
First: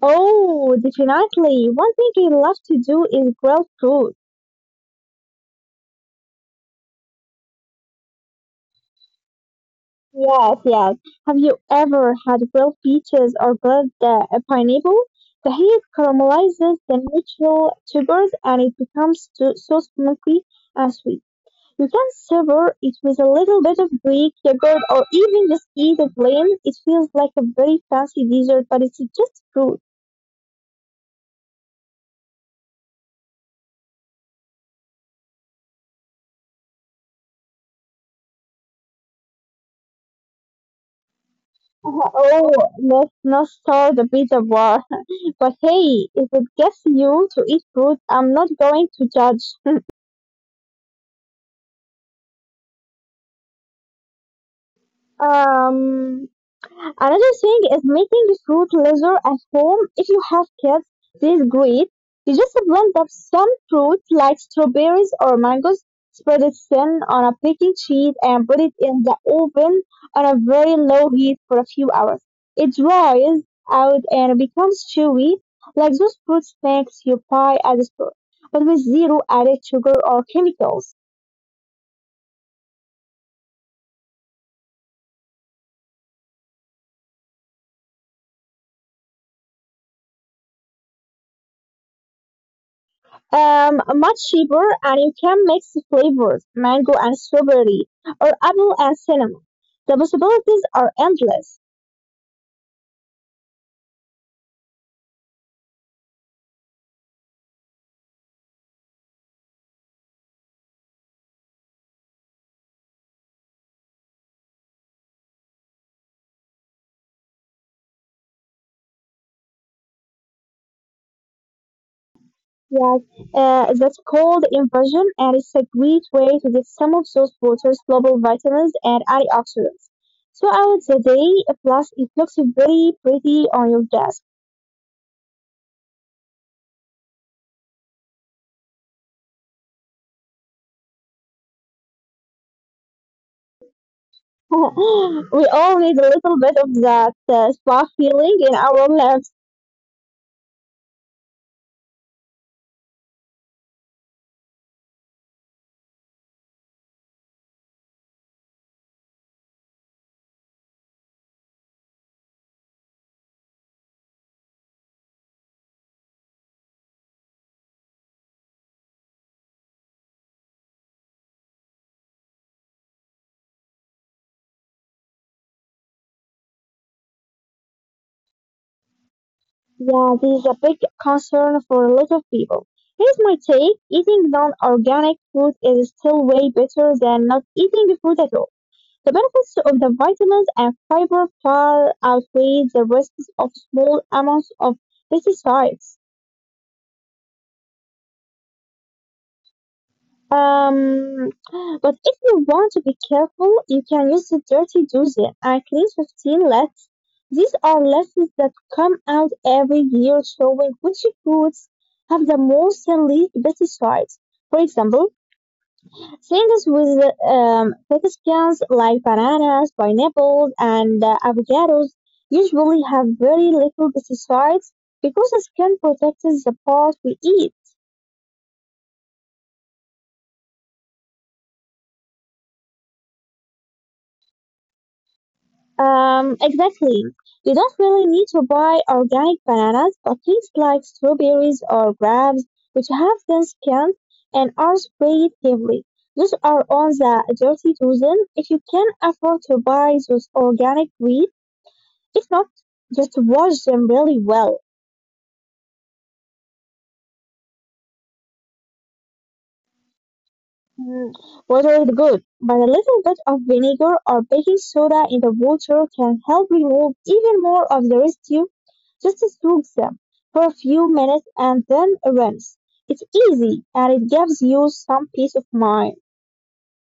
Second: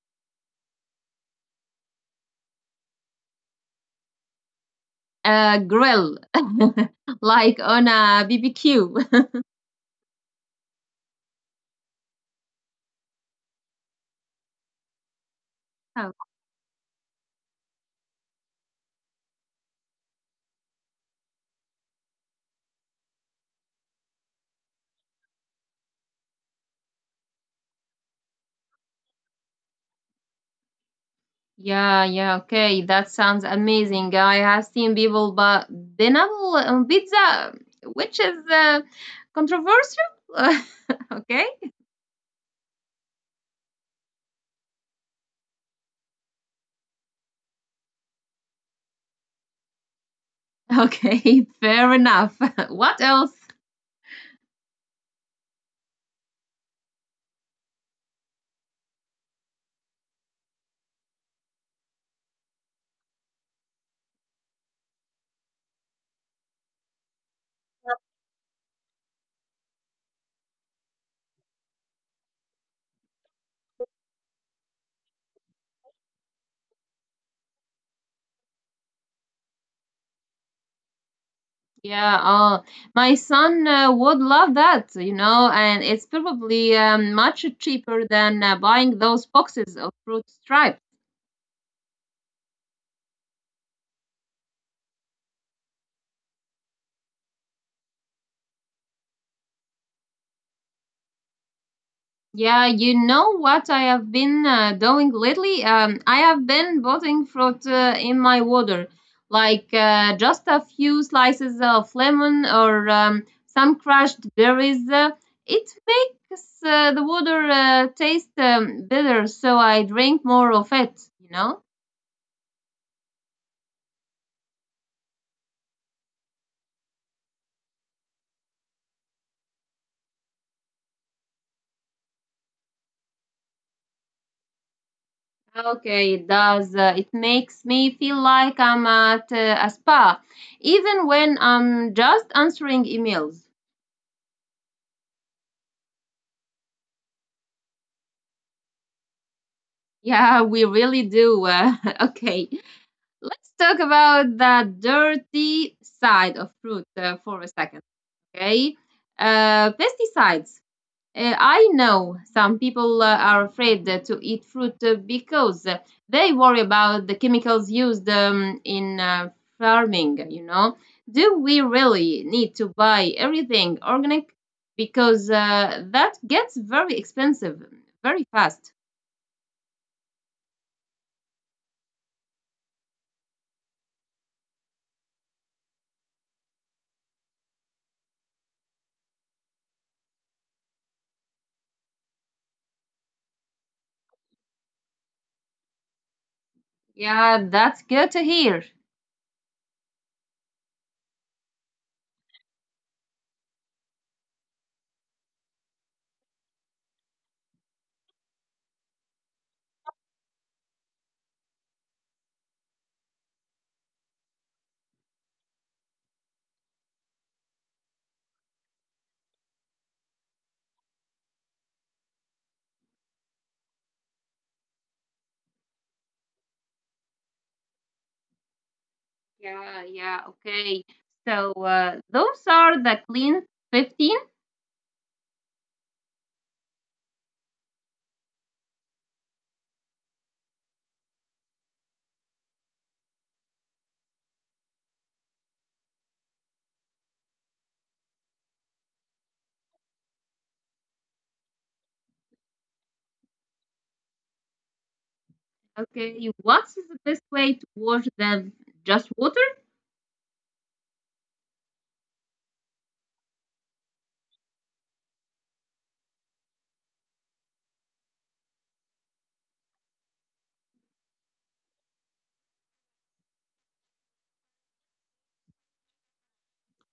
Oh, definitely. One thing I love to do is grill food. A grill, (laughs) like on a BBQ. (laughs) Yes, yes. Have you ever had grilled peaches or grilled pineapple? The heat Oh, caramelizes the natural sugars and it becomes so, so smoky and sweet. You can savor it with a little bit of Greek yogurt or even just eat it plain. It feels like a very fancy dessert, but it's just fruit. (laughs) yeah, yeah, okay, that sounds amazing. I have seen people but pineapple on pizza, which is controversial. (laughs) Okay, Uh, Oh, let's not start a pizza war. (laughs) But hey, if it gets you to eat fruit, I'm not going to judge. okay, (laughs) fair enough. (laughs) What else? (laughs) Um, Another thing is making fruit leather at home. If you have kids, this is great. You just blend up some fruit like strawberries or mangoes, spread it thin on a baking sheet, and put it in the oven on a very low heat for a few hours. It dries out and becomes chewy, like those fruit snacks you buy at the store, but with zero added sugar or chemicals. Yeah, oh, my son would love that, you know, and it's probably much cheaper than buying those boxes of fruit stripe. Much cheaper, and you can mix the flavors mango and strawberry or apple and cinnamon. The possibilities are endless. Yeah, you know what I have been doing lately? I have been putting fruit in my water, like just a few slices of lemon or some crushed berries. It makes the water taste better, so I drink more of it, you know? Yes, that's called infusion and it's a great way to get some of those water's global vitamins and antioxidants throughout the day. Plus, it looks very pretty on your desk. Okay, it does. It makes me feel like I'm at a spa, even when I'm just answering emails. (laughs) We all need a little bit of that spa feeling in our lives. Yeah, we really do. (laughs) Okay, let's talk about the dirty side of fruit for a second. Okay, pesticides. I know some people are afraid to eat fruit because they worry about the chemicals used in farming. You know, do we really need to buy everything organic? Because that gets very expensive very fast. Yeah, this is a big concern for a lot of people. Here's my take. Eating non-organic food is still way better than not eating food at all. The benefits of the vitamins and fiber far outweigh the risks of small amounts of pesticides. Yeah, that's good to hear. Um, but if you want to be careful, you can use the dirty dozen and clean 15 lists. These are lists that come out every year showing which foods have the most elite pesticides. For example, things with pesticans like bananas, pineapples, and avocados usually have very little pesticides because the skin protects the part we eat. Yeah, yeah, okay. So those are the clean 15. Exactly. You don't really need to buy organic bananas, but things like strawberries or grapes, which have been scanned and are sprayed heavily, those are on the dirty dozen. If you can afford to buy those organic weed, if not, just wash them really well. Okay, what's the best way to wash them? Just water? Mm, water is good, but a little bit of vinegar or baking soda in the water can help remove even more of the residue. Just soak them for a few minutes and then rinse. It's easy and it gives you some peace of mind.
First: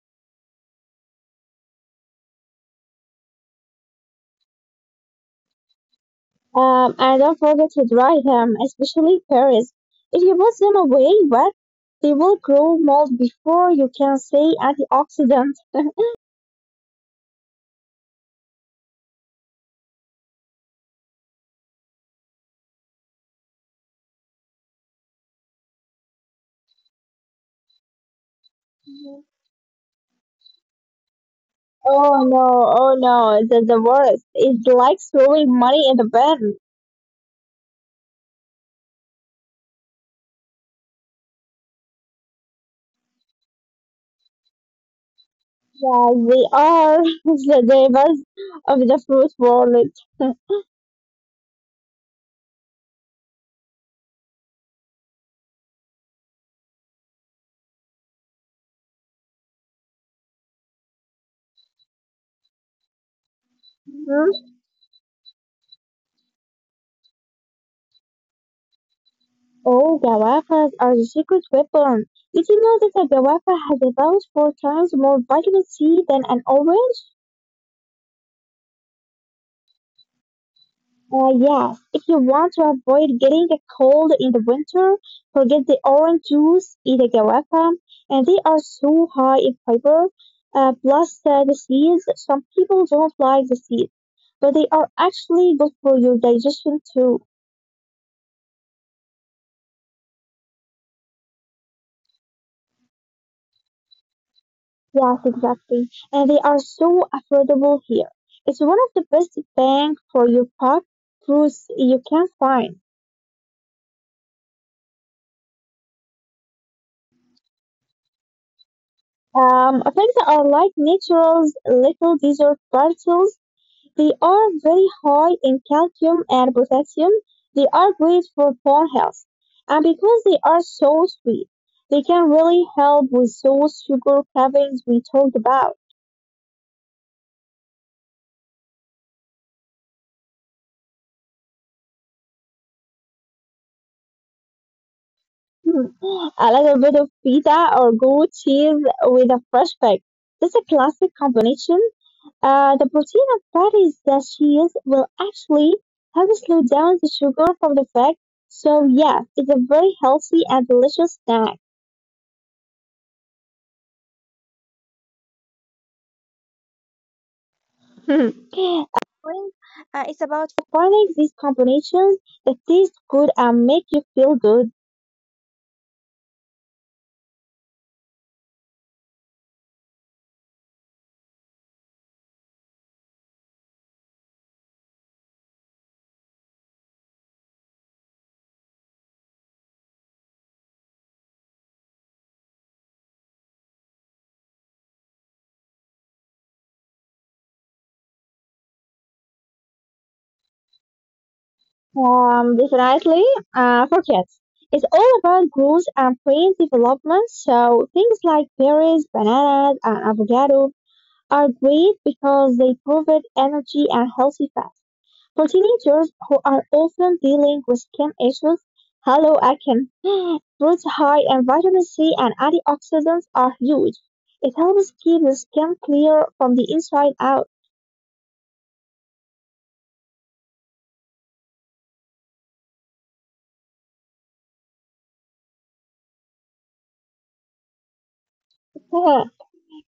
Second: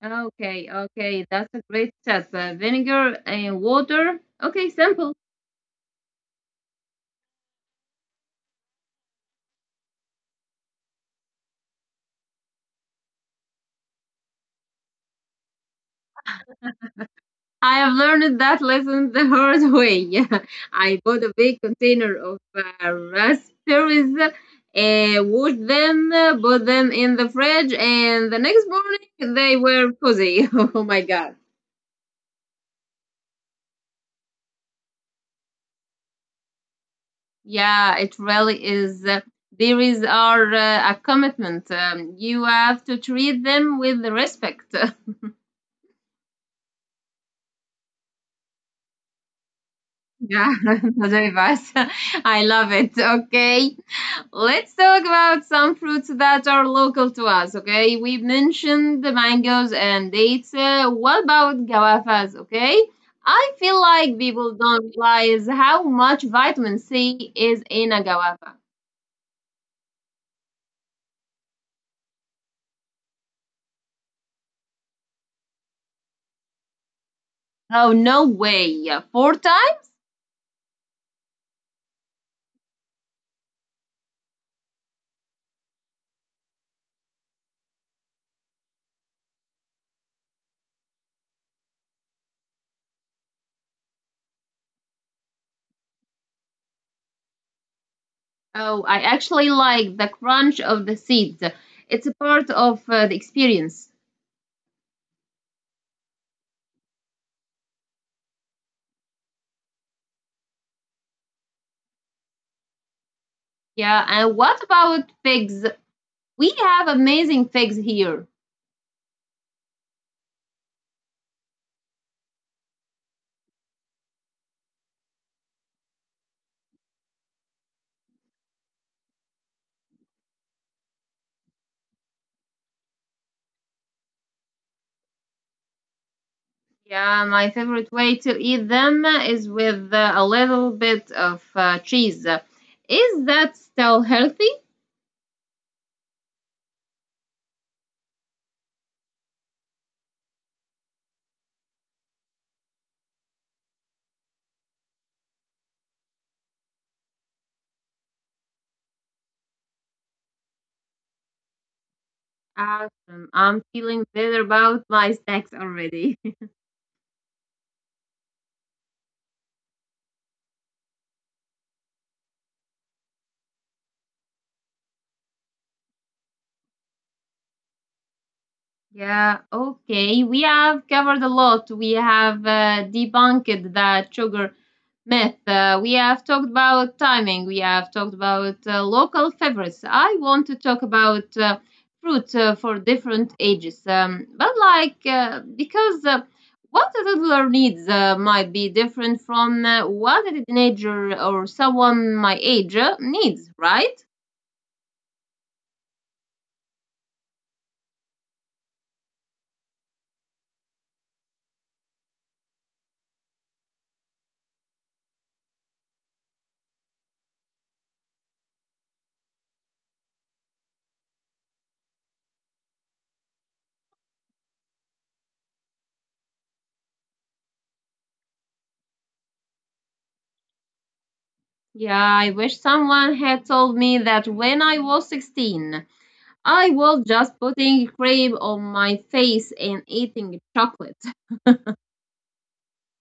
Okay, okay, that's a great step. Vinegar and water. Okay, simple. And don't forget to dry them, especially pears. If you put them away wet, they will grow mold before you can say antioxidant. I have learned that lesson the hard way. (laughs) I bought a big container of raspberries, washed them, put them in the fridge, and the next morning they were fuzzy. (laughs) Oh my god. Oh no, oh no, the worst. It's like throwing money in the bin. Yeah, it really is. There is our a commitment. You have to treat them with respect. (laughs) Yeah, they are (laughs) the divas of the fruit world. Yeah, (laughs) (laughs) advice. (laughs) I love it. Okay, let's talk about some fruits that are local to us. Okay, we mentioned the mangoes and dates. What about guavas? Okay, I feel like people Hmm? don't realize how much vitamin C is in a guava. Oh, guavas are the secret weapon. Did you know that a guava has about 4 times more vitamin C than an orange? Oh, no way. Four times? Yes, if you want to avoid getting a cold in the winter, forget the orange juice, eat a guava, and they are so high in fiber. Plus the seeds, some people don't like the seeds, but they are actually good for your digestion too. Oh, I actually like the crunch of the seeds. It's a part of the experience. Yes, exactly. And they are so affordable here. It's one of the best bang for your buck foods you can find. Yeah, and what about figs? We have amazing figs here. Things are like naturals, little dessert parcels. They are very high in calcium and potassium. They are great for bone health. And because they are so sweet, they can really help with those sugar cravings we talked about. Yeah, my favorite way to eat them is with a little bit of cheese. Is that still healthy? Hmm. A little bit of pita or goat cheese with a fresh bag. That's a classic combination. The protein and fat is the cheese will actually help slow down the sugar from the fat. So yeah, it's a very healthy and delicious snack. Awesome. I'm feeling better about my snacks already. (laughs) Hmm. When, it's about finding these combinations that taste good and make you feel good. Yeah, okay. We have covered a lot. We have debunked that sugar myth. We have talked about timing. We have talked about local favorites. I want to talk about fruit for different ages. But, like, because what a toddler needs might be different from what a teenager or someone my age needs, right? Definitely. For cats, it's all about growth and brain development. So things like berries, bananas, and avocado are great because they provide energy and healthy fat. For teenagers who are often dealing with skin issues, hello acne, (gasps) fruits high in vitamin C and antioxidants are huge. It helps keep the skin clear from the inside out. Yeah, I wish someone had told me that when I was 16. I was just putting cream on my face and eating chocolate. (laughs) (laughs)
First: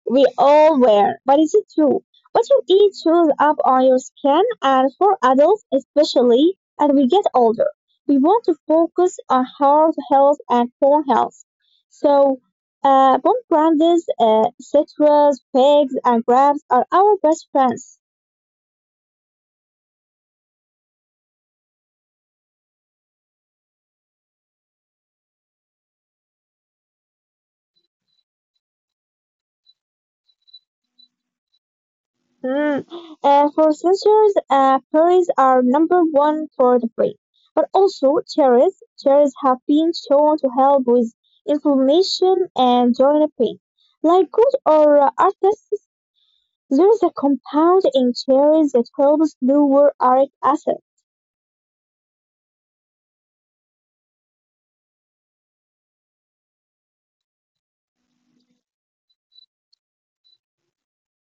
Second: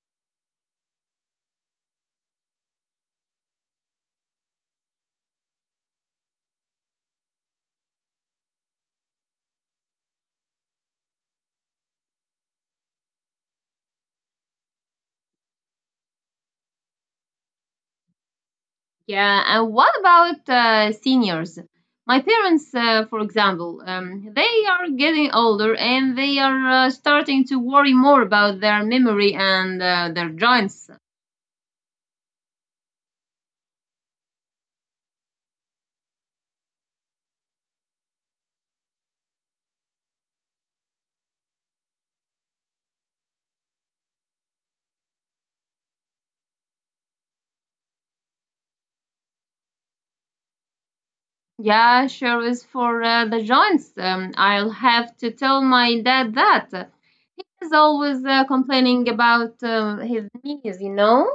We all wear, but is it true? What you eat shows up on your skin, and for adults especially, as we get older, we want to focus on heart health and bone health. So, pomegranate, citrus, figs, and grapes are our best friends. Yeah, and what about seniors? My parents, for example, they are getting older and they are starting to worry more about their memory and their joints. Mm. For centuries, fairies are number one for the brain, but also cherries. Cherries have been shown to help with inflammation and joint pain. Like good or artists, there is a compound in cherries that helps lower uric acid. Yeah, sure is for the joints. I'll have to tell my dad that. He's always complaining about his knees, you know?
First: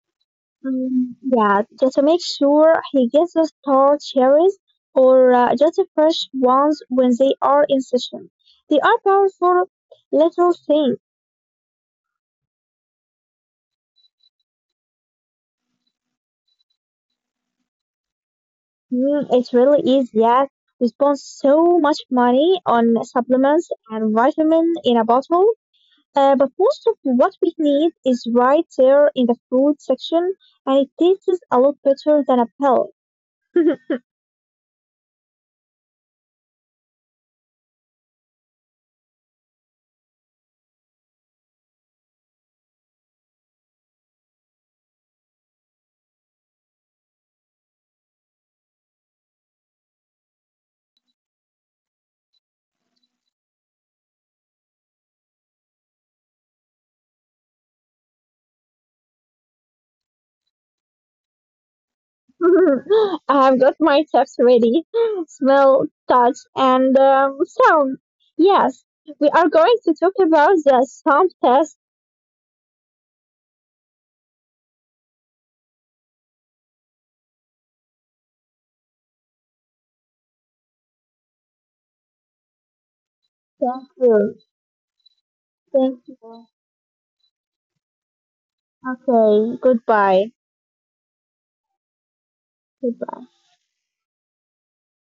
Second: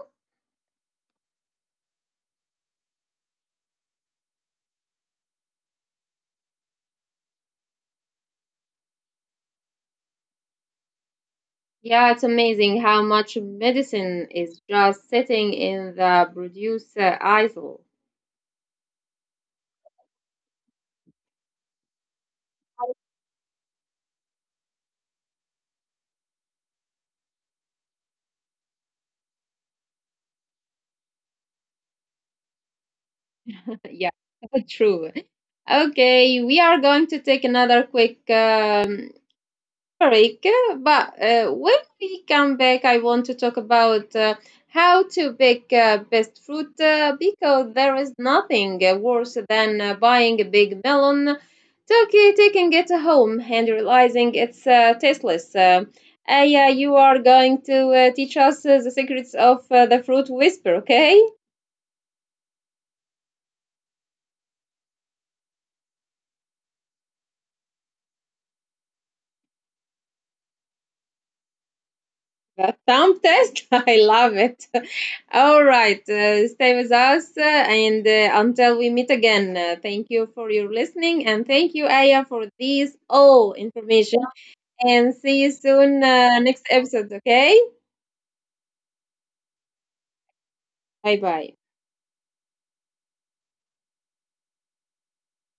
Mm, yeah, just to make sure he gets the star cherries or just the fresh ones when they are in session. They are powerful little things. Yeah, it's amazing how much medicine is just sitting in the producer aisle. Mm, it really is, yes. We spend so much money on (laughs) supplements and vitamin in a bottle, but most of what we need is right there in the food section, and it tastes a lot better than a pill. Yeah, (laughs) true. Okay, we are going to take another quick Eric, but when we come back, I want to talk about how to pick best fruit because there is nothing worse than buying a big melon, taking it home, and realizing it's tasteless. Aya, you are going to teach us the secrets of the fruit whisper, okay? (laughs) I've got my tips ready. Smell, touch, and sound. Yes, we are going to talk about the sound test. A thumb test? (laughs) I love it. (laughs) All right. Stay with us, and until we meet again, thank you for your listening. And thank you, Aya, for this all Thank information. you. And see you Thank soon, you. Next episode. Okay? Okay, goodbye. Bye bye. Goodbye.